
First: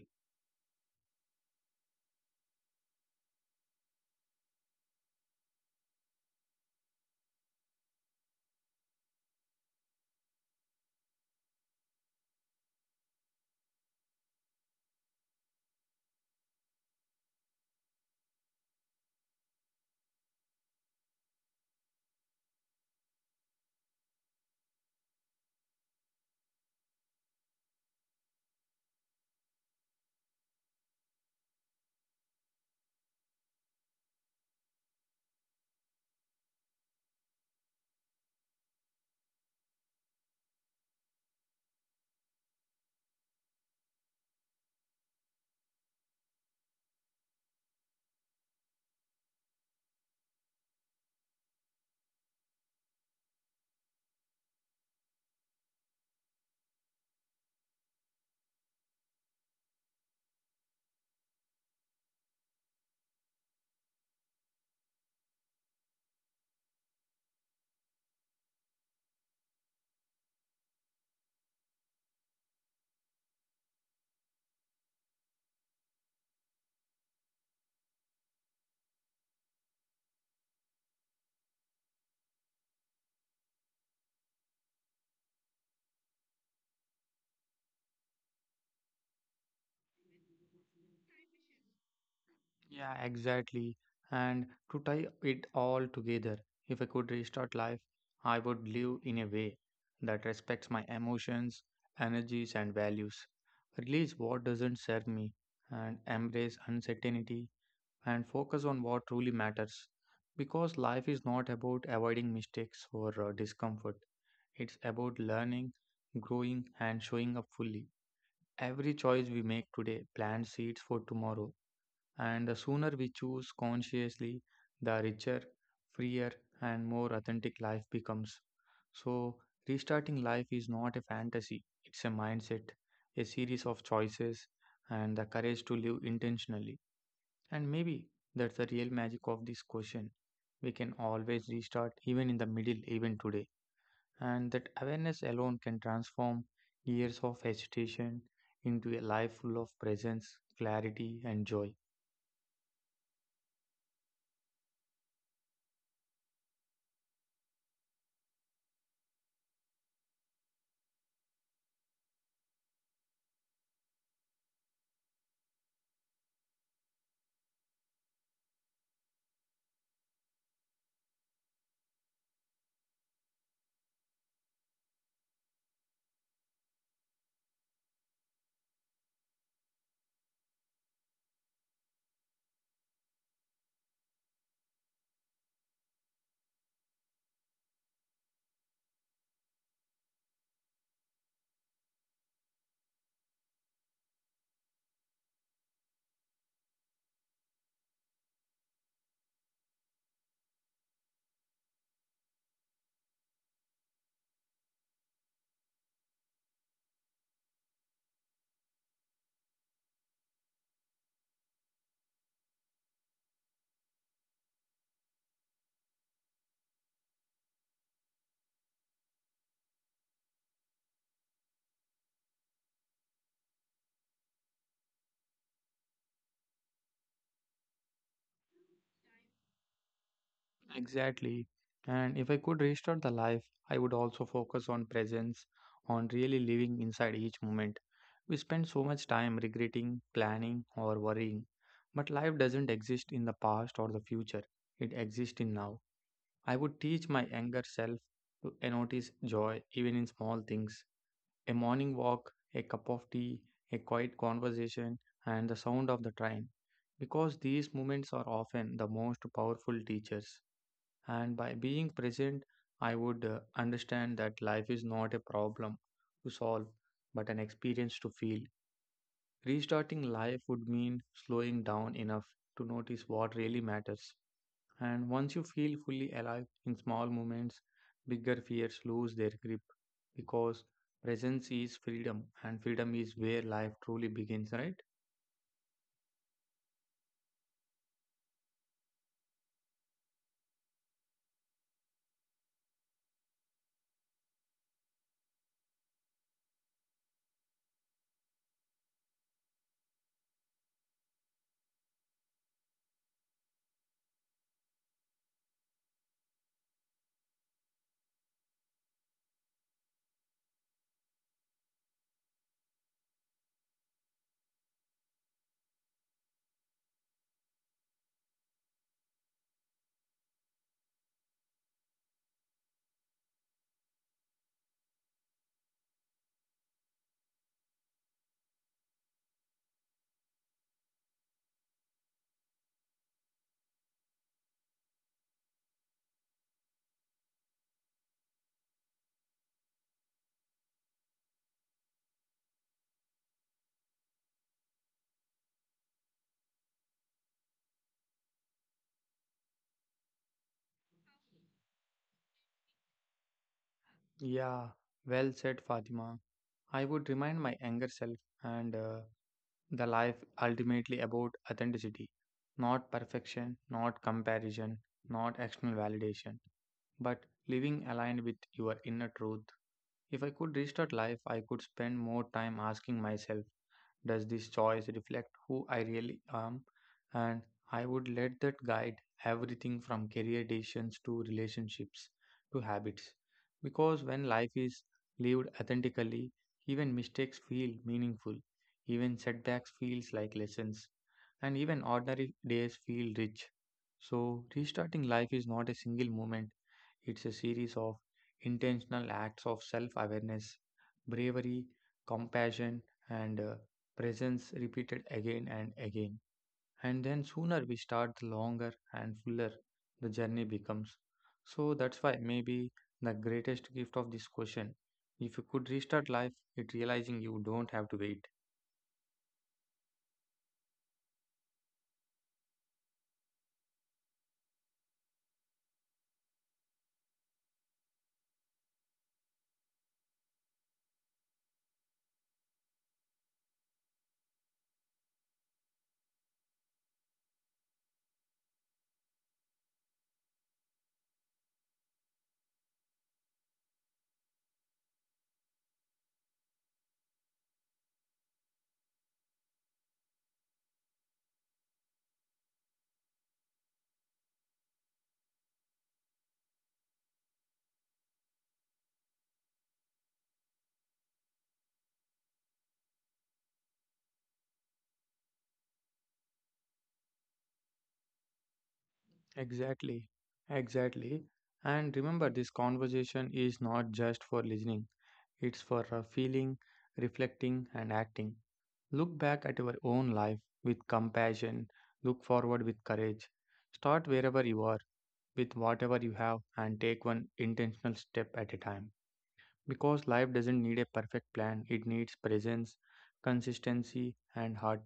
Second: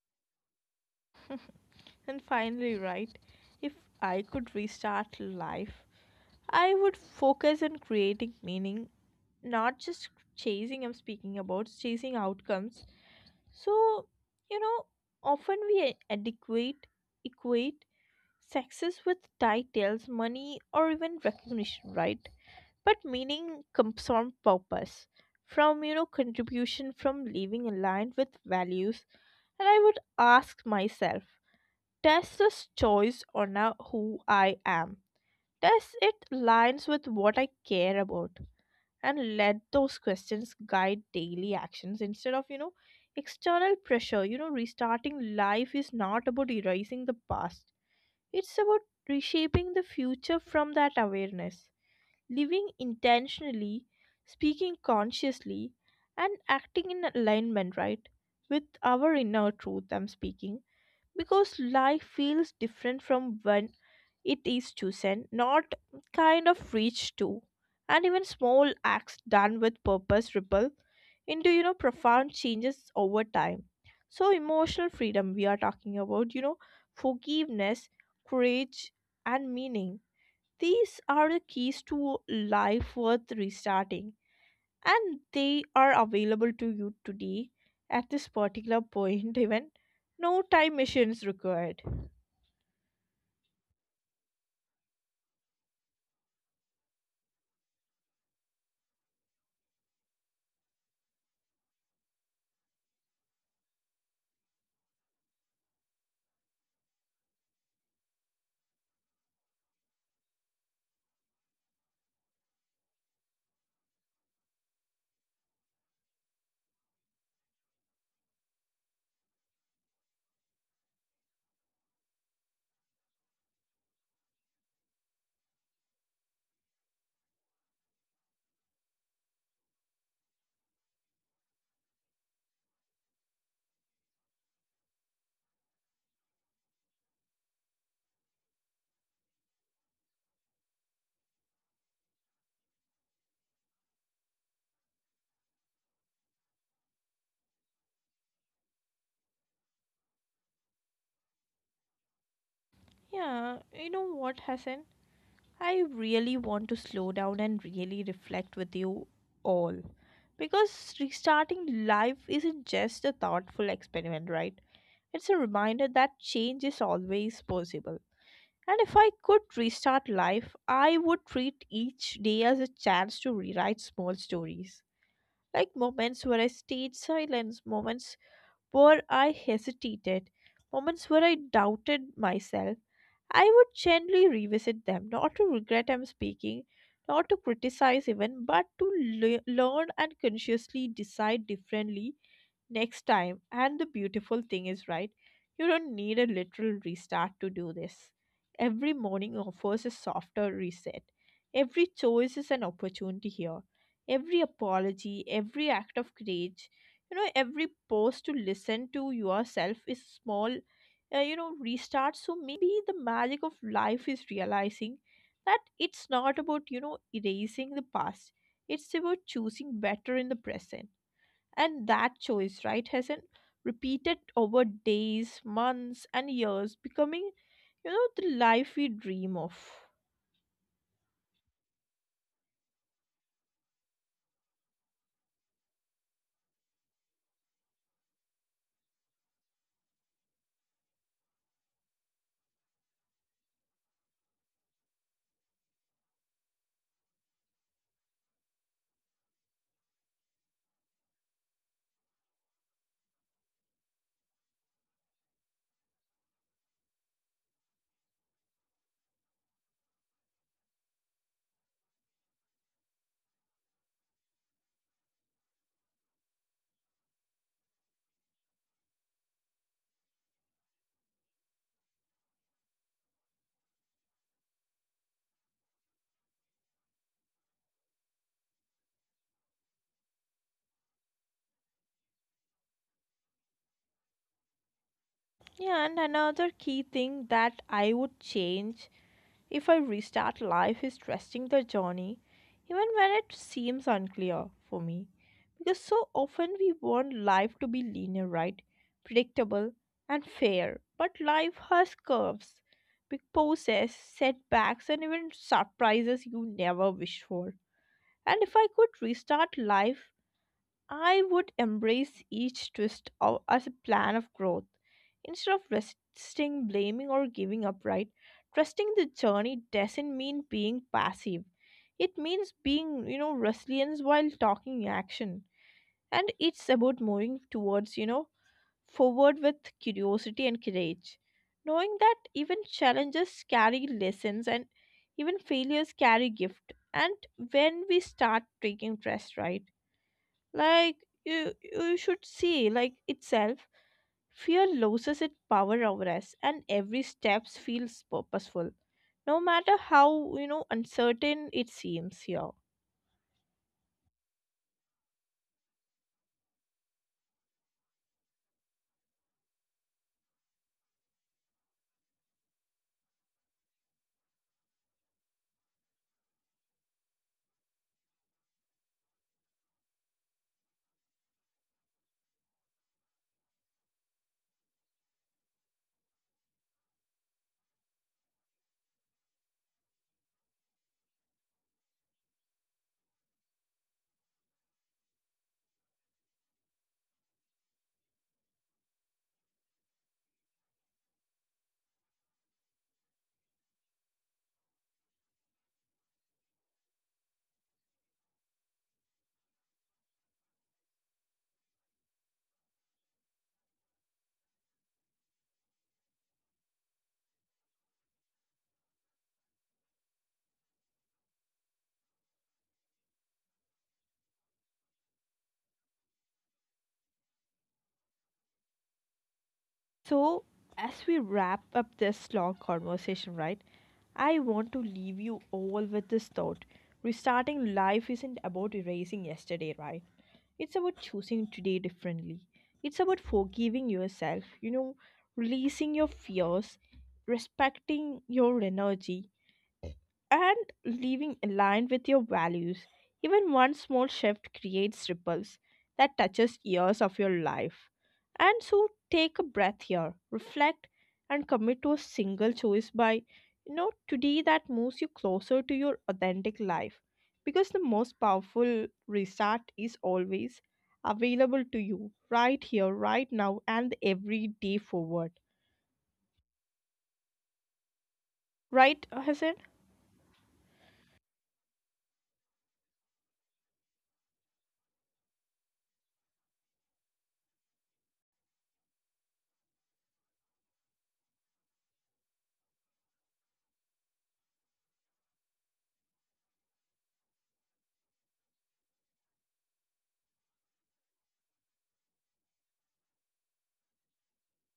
Speaker 1: And finally, right, if I could restart life, I would focus on creating meaning, not just chasing, I'm speaking about chasing outcomes. So, you know, often we equate success with titles, money, or even recognition, right? But meaning comes from purpose, from, you know, contribution, from living aligned with values. And I would ask myself, does this choice honor who I am? Does it aligns with what I care about? And let those questions guide daily actions instead of, you know, external pressure. You know, restarting life is not about erasing the past, it's about reshaping the future from that awareness. Living intentionally, speaking consciously, and acting in alignment, right? With our inner truth, I'm speaking, because life feels different from when it is chosen, not kind of reached to. And even small acts done with purpose ripple into, you know, profound changes over time. So emotional freedom we are talking about, you know, forgiveness, courage, and meaning. These are the keys to life worth restarting, and they are available to you today at this particular point even. No time machines required.
Speaker 2: Yeah, exactly. And to tie it all together, if I could restart life, I would live in a way that respects my emotions, energies, and values. Release what doesn't serve me, and embrace uncertainty, and focus on what truly matters. Because life is not about avoiding mistakes or discomfort, it's about learning, growing, and showing up fully. Every choice we make today plants seeds for tomorrow. And the sooner we choose consciously, the richer, freer, and more authentic life becomes. So, restarting life is not a fantasy, it's a mindset, a series of choices, and the courage to live intentionally. And maybe that's the real magic of this question. We can always restart, even in the middle, even today. And that awareness alone can transform years of hesitation into a life full of presence, clarity, and joy.
Speaker 1: Yeah, you know what, Hassan, I really want to slow down and really reflect with you all, because restarting life isn't just a thoughtful experiment, right? It's a reminder that change is always possible. And if I could restart life, I would treat each day as a chance to rewrite small stories. Like moments where I stayed silent, moments where I hesitated, moments where I doubted myself. I would gently revisit them, not to regret I'm speaking, not to criticize even, but to learn and consciously decide differently next time. And the beautiful thing is, right, you don't need a literal restart to do this. Every morning offers a softer reset. Every choice is an opportunity here. Every apology, every act of courage, you know, every pause to listen to yourself is small, you know, restart. So maybe the magic of life is realizing that it's not about, you know, erasing the past, it's about choosing better in the present. And that choice, right, Hassan, repeated over days, months, and years, becoming, you know, the life we dream of.
Speaker 2: Exactly. And if I could restart the life, I would also focus on presence, on really living inside each moment. We spend so much time regretting, planning, or worrying, but life doesn't exist in the past or the future. It exists in now. I would teach my younger self to notice joy even in small things: a morning walk, a cup of tea, a quiet conversation, and the sound of the train. Because these moments are often the most powerful teachers. And by being present, I would understand that life is not a problem to solve, but an experience to feel. Restarting life would mean slowing down enough to notice what really matters. And once you feel fully alive in small moments, bigger fears lose their grip because presence is freedom and freedom is where life truly begins, right?
Speaker 1: Yeah, and another key thing that I would change, If I restart life, is trusting the journey, even when it seems unclear for me. Because so often we want life to be linear, right? Predictable and fair. But life has curves, big pauses, setbacks, and even surprises you never wished for. And if I could restart life, I would embrace each as a plan of growth. Instead of resisting, blaming, or giving up, right? Trusting the journey doesn't mean being passive. It means being, resilient while talking action. And it's about moving towards, forward with curiosity and courage. Knowing that even challenges carry lessons and even failures carry gift. And when we start taking trust, right? Like you should see, like itself, fear loses its power over us, and every step feels purposeful, no matter how uncertain it seems here.
Speaker 2: Yeah, well said, Fatima. I would remind my younger self and the life ultimately about authenticity, not perfection, not comparison, not external validation, but living aligned with your inner truth. If I could restart life, I could spend more time asking myself, does this choice reflect who I really am? And I would let that guide everything from career decisions to relationships to habits. Because when life is lived authentically, even mistakes feel meaningful, even setbacks feels like lessons, and even ordinary days feel rich. So restarting life is not a single moment, it's a series of intentional acts of self awareness, bravery, compassion, and presence repeated again and again. And then sooner we start, the longer and fuller the journey becomes. So that's why maybe the greatest gift of this question. If you could restart life, it realizing you don't have to wait.
Speaker 1: So, as we wrap up this long conversation, right, I want to leave you all with this thought. Restarting life isn't about erasing yesterday, right? It's about choosing today differently. It's about forgiving yourself, releasing your fears, respecting your energy, and living aligned with your values. Even one small shift creates ripples that touches years of your life. And so take a breath here, reflect and commit to a single choice by today that moves you closer to your authentic life, because the most powerful restart is always available to you right here, right now, and the every day forward, right, Hassan?
Speaker 2: Exactly, exactly. And remember, this conversation is not just for listening. It's for feeling, reflecting, and acting. Look back at your own life with compassion. Look forward with courage. Start wherever you are, with whatever you have, and take one intentional step at a time. Because life doesn't need a perfect plan, it needs presence, consistency, and heart.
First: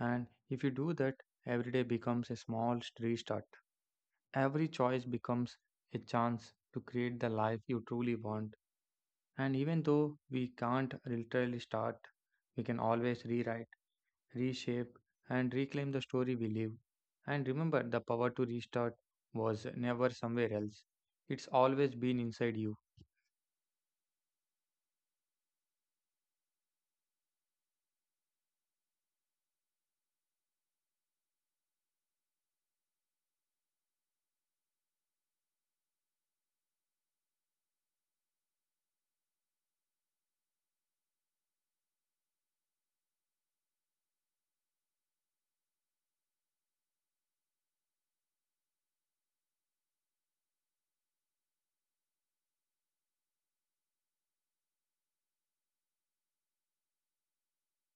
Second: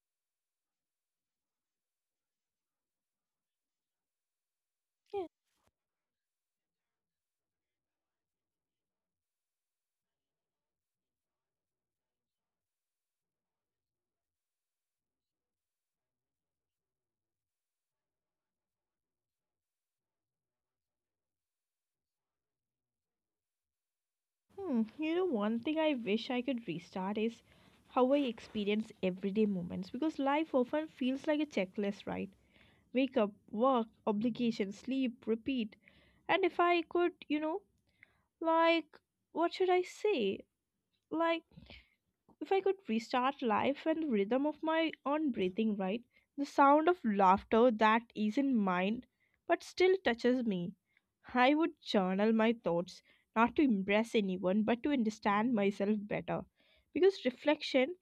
Speaker 2: And if you do that, every day becomes a small restart. Every choice becomes a chance to create the life you truly want, and even though we can't literally start, we can always rewrite, reshape, and reclaim the story we live. And remember, the power to restart was never somewhere else, it's always been inside you.
Speaker 1: One thing I wish I could restart is how I experience everyday moments, because life often feels like a checklist, right? Wake up, work, obligation, sleep, repeat. And if I could, like, what should I say? Like, if I could restart life and the rhythm of my own breathing, right? The sound of laughter that isn't mine but still touches me. I would journal my thoughts, not to impress anyone but to understand myself better. Because reflection,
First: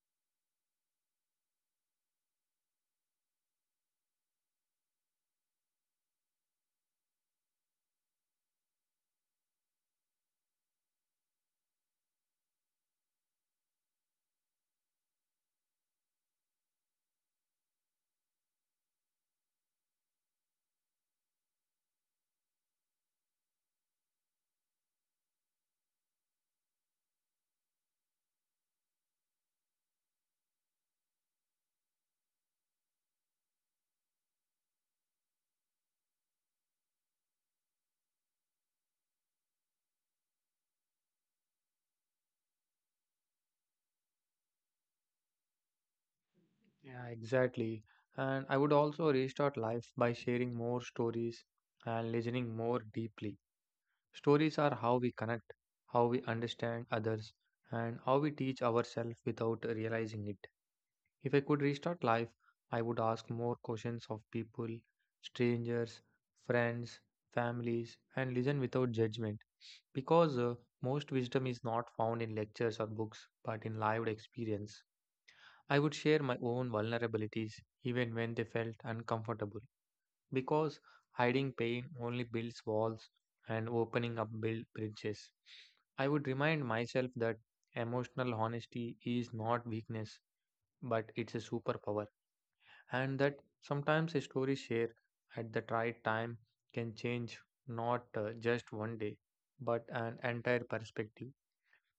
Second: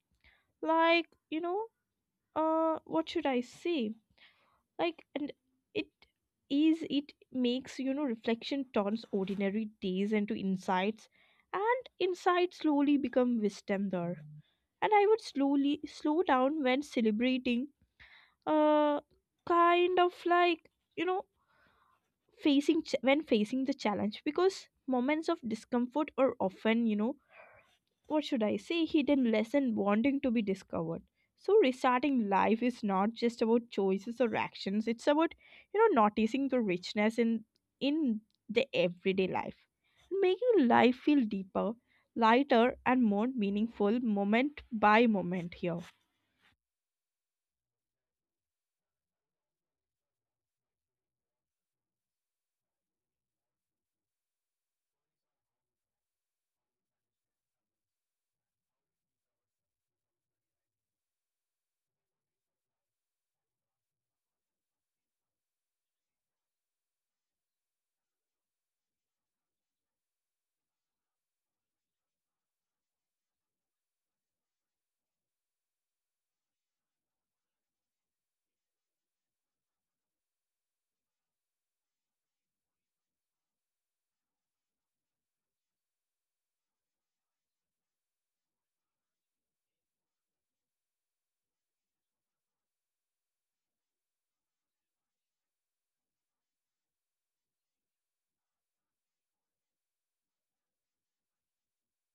Speaker 1: like, you know, what should I say? Like, and it is, it makes, you know, Reflection turns ordinary days into insights, and insights slowly become wisdom there. And I would slowly slow down when celebrating, uh kind of like you know facing when facing the challenge, because moments of discomfort are often, you know what should I say hidden lesson wanting to be discovered. So restarting life is not just about choices or actions, it's about, noticing the richness in in the everyday life, making life feel deeper, lighter, and more meaningful moment by moment here.
Speaker 2: Yeah, exactly. And I would also restart life by sharing more stories and listening more deeply. Stories are how we connect, how we understand others, and how we teach ourselves without realizing it. If I could restart life, I would ask more questions of people, strangers, friends, families, and listen without judgment. Because most wisdom is not found in lectures or books, but in lived experience. I would share my own vulnerabilities even when they felt uncomfortable. Because hiding pain only builds walls and opening up builds bridges. I would remind myself that emotional honesty is not weakness, but it's a superpower, and that sometimes a story shared at the right time can change not just one day but an entire perspective.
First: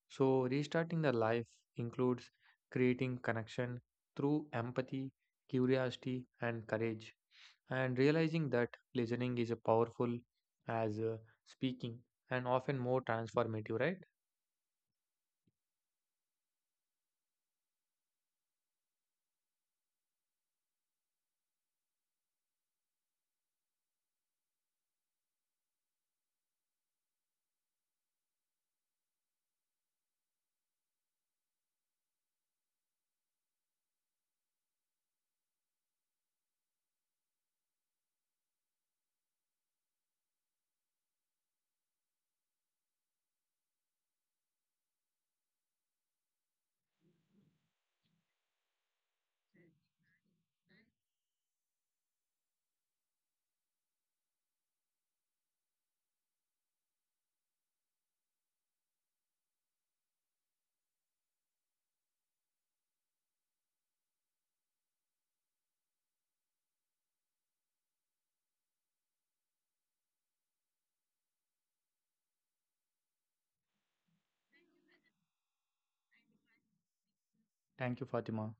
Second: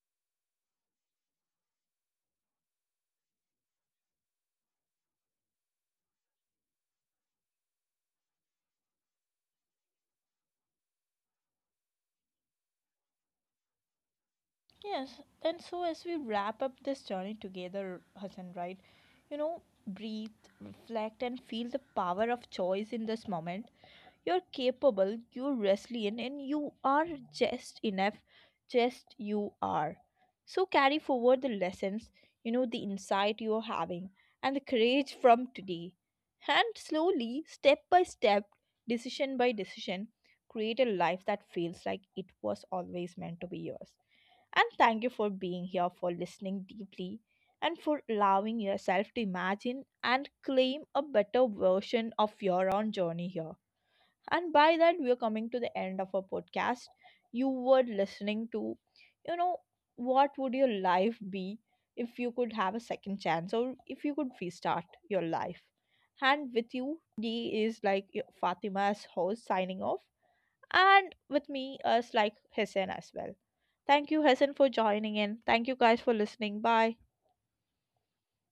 Speaker 2: So restarting the life includes creating connection through empathy, curiosity, and courage, and realizing that listening is a powerful as speaking, and often more transformative, right?
Speaker 1: Yes, and so as we wrap up this journey together, Hassan, right? You know, breathe, reflect, and feel the power of choice in this moment. You're capable, you're resilient, and you are just enough, just you are. So carry forward the lessons, the insight you're having, and the courage from today. And slowly, step by step, decision by decision, create a life that feels like it was always meant to be yours. And thank you for being here, for listening deeply, and for allowing yourself to imagine and claim a better version of your own journey here. And by that, we are coming to the end of our podcast. You were listening to, you know, what would your life be if you could have a second chance, or if you could restart your life? And with you, D is like Fatima's host signing off, and with me is like Hussein as well. Thank you, Hassan, for joining in. Thank you guys for listening. Bye.
Speaker 2: Thank you, Fatima.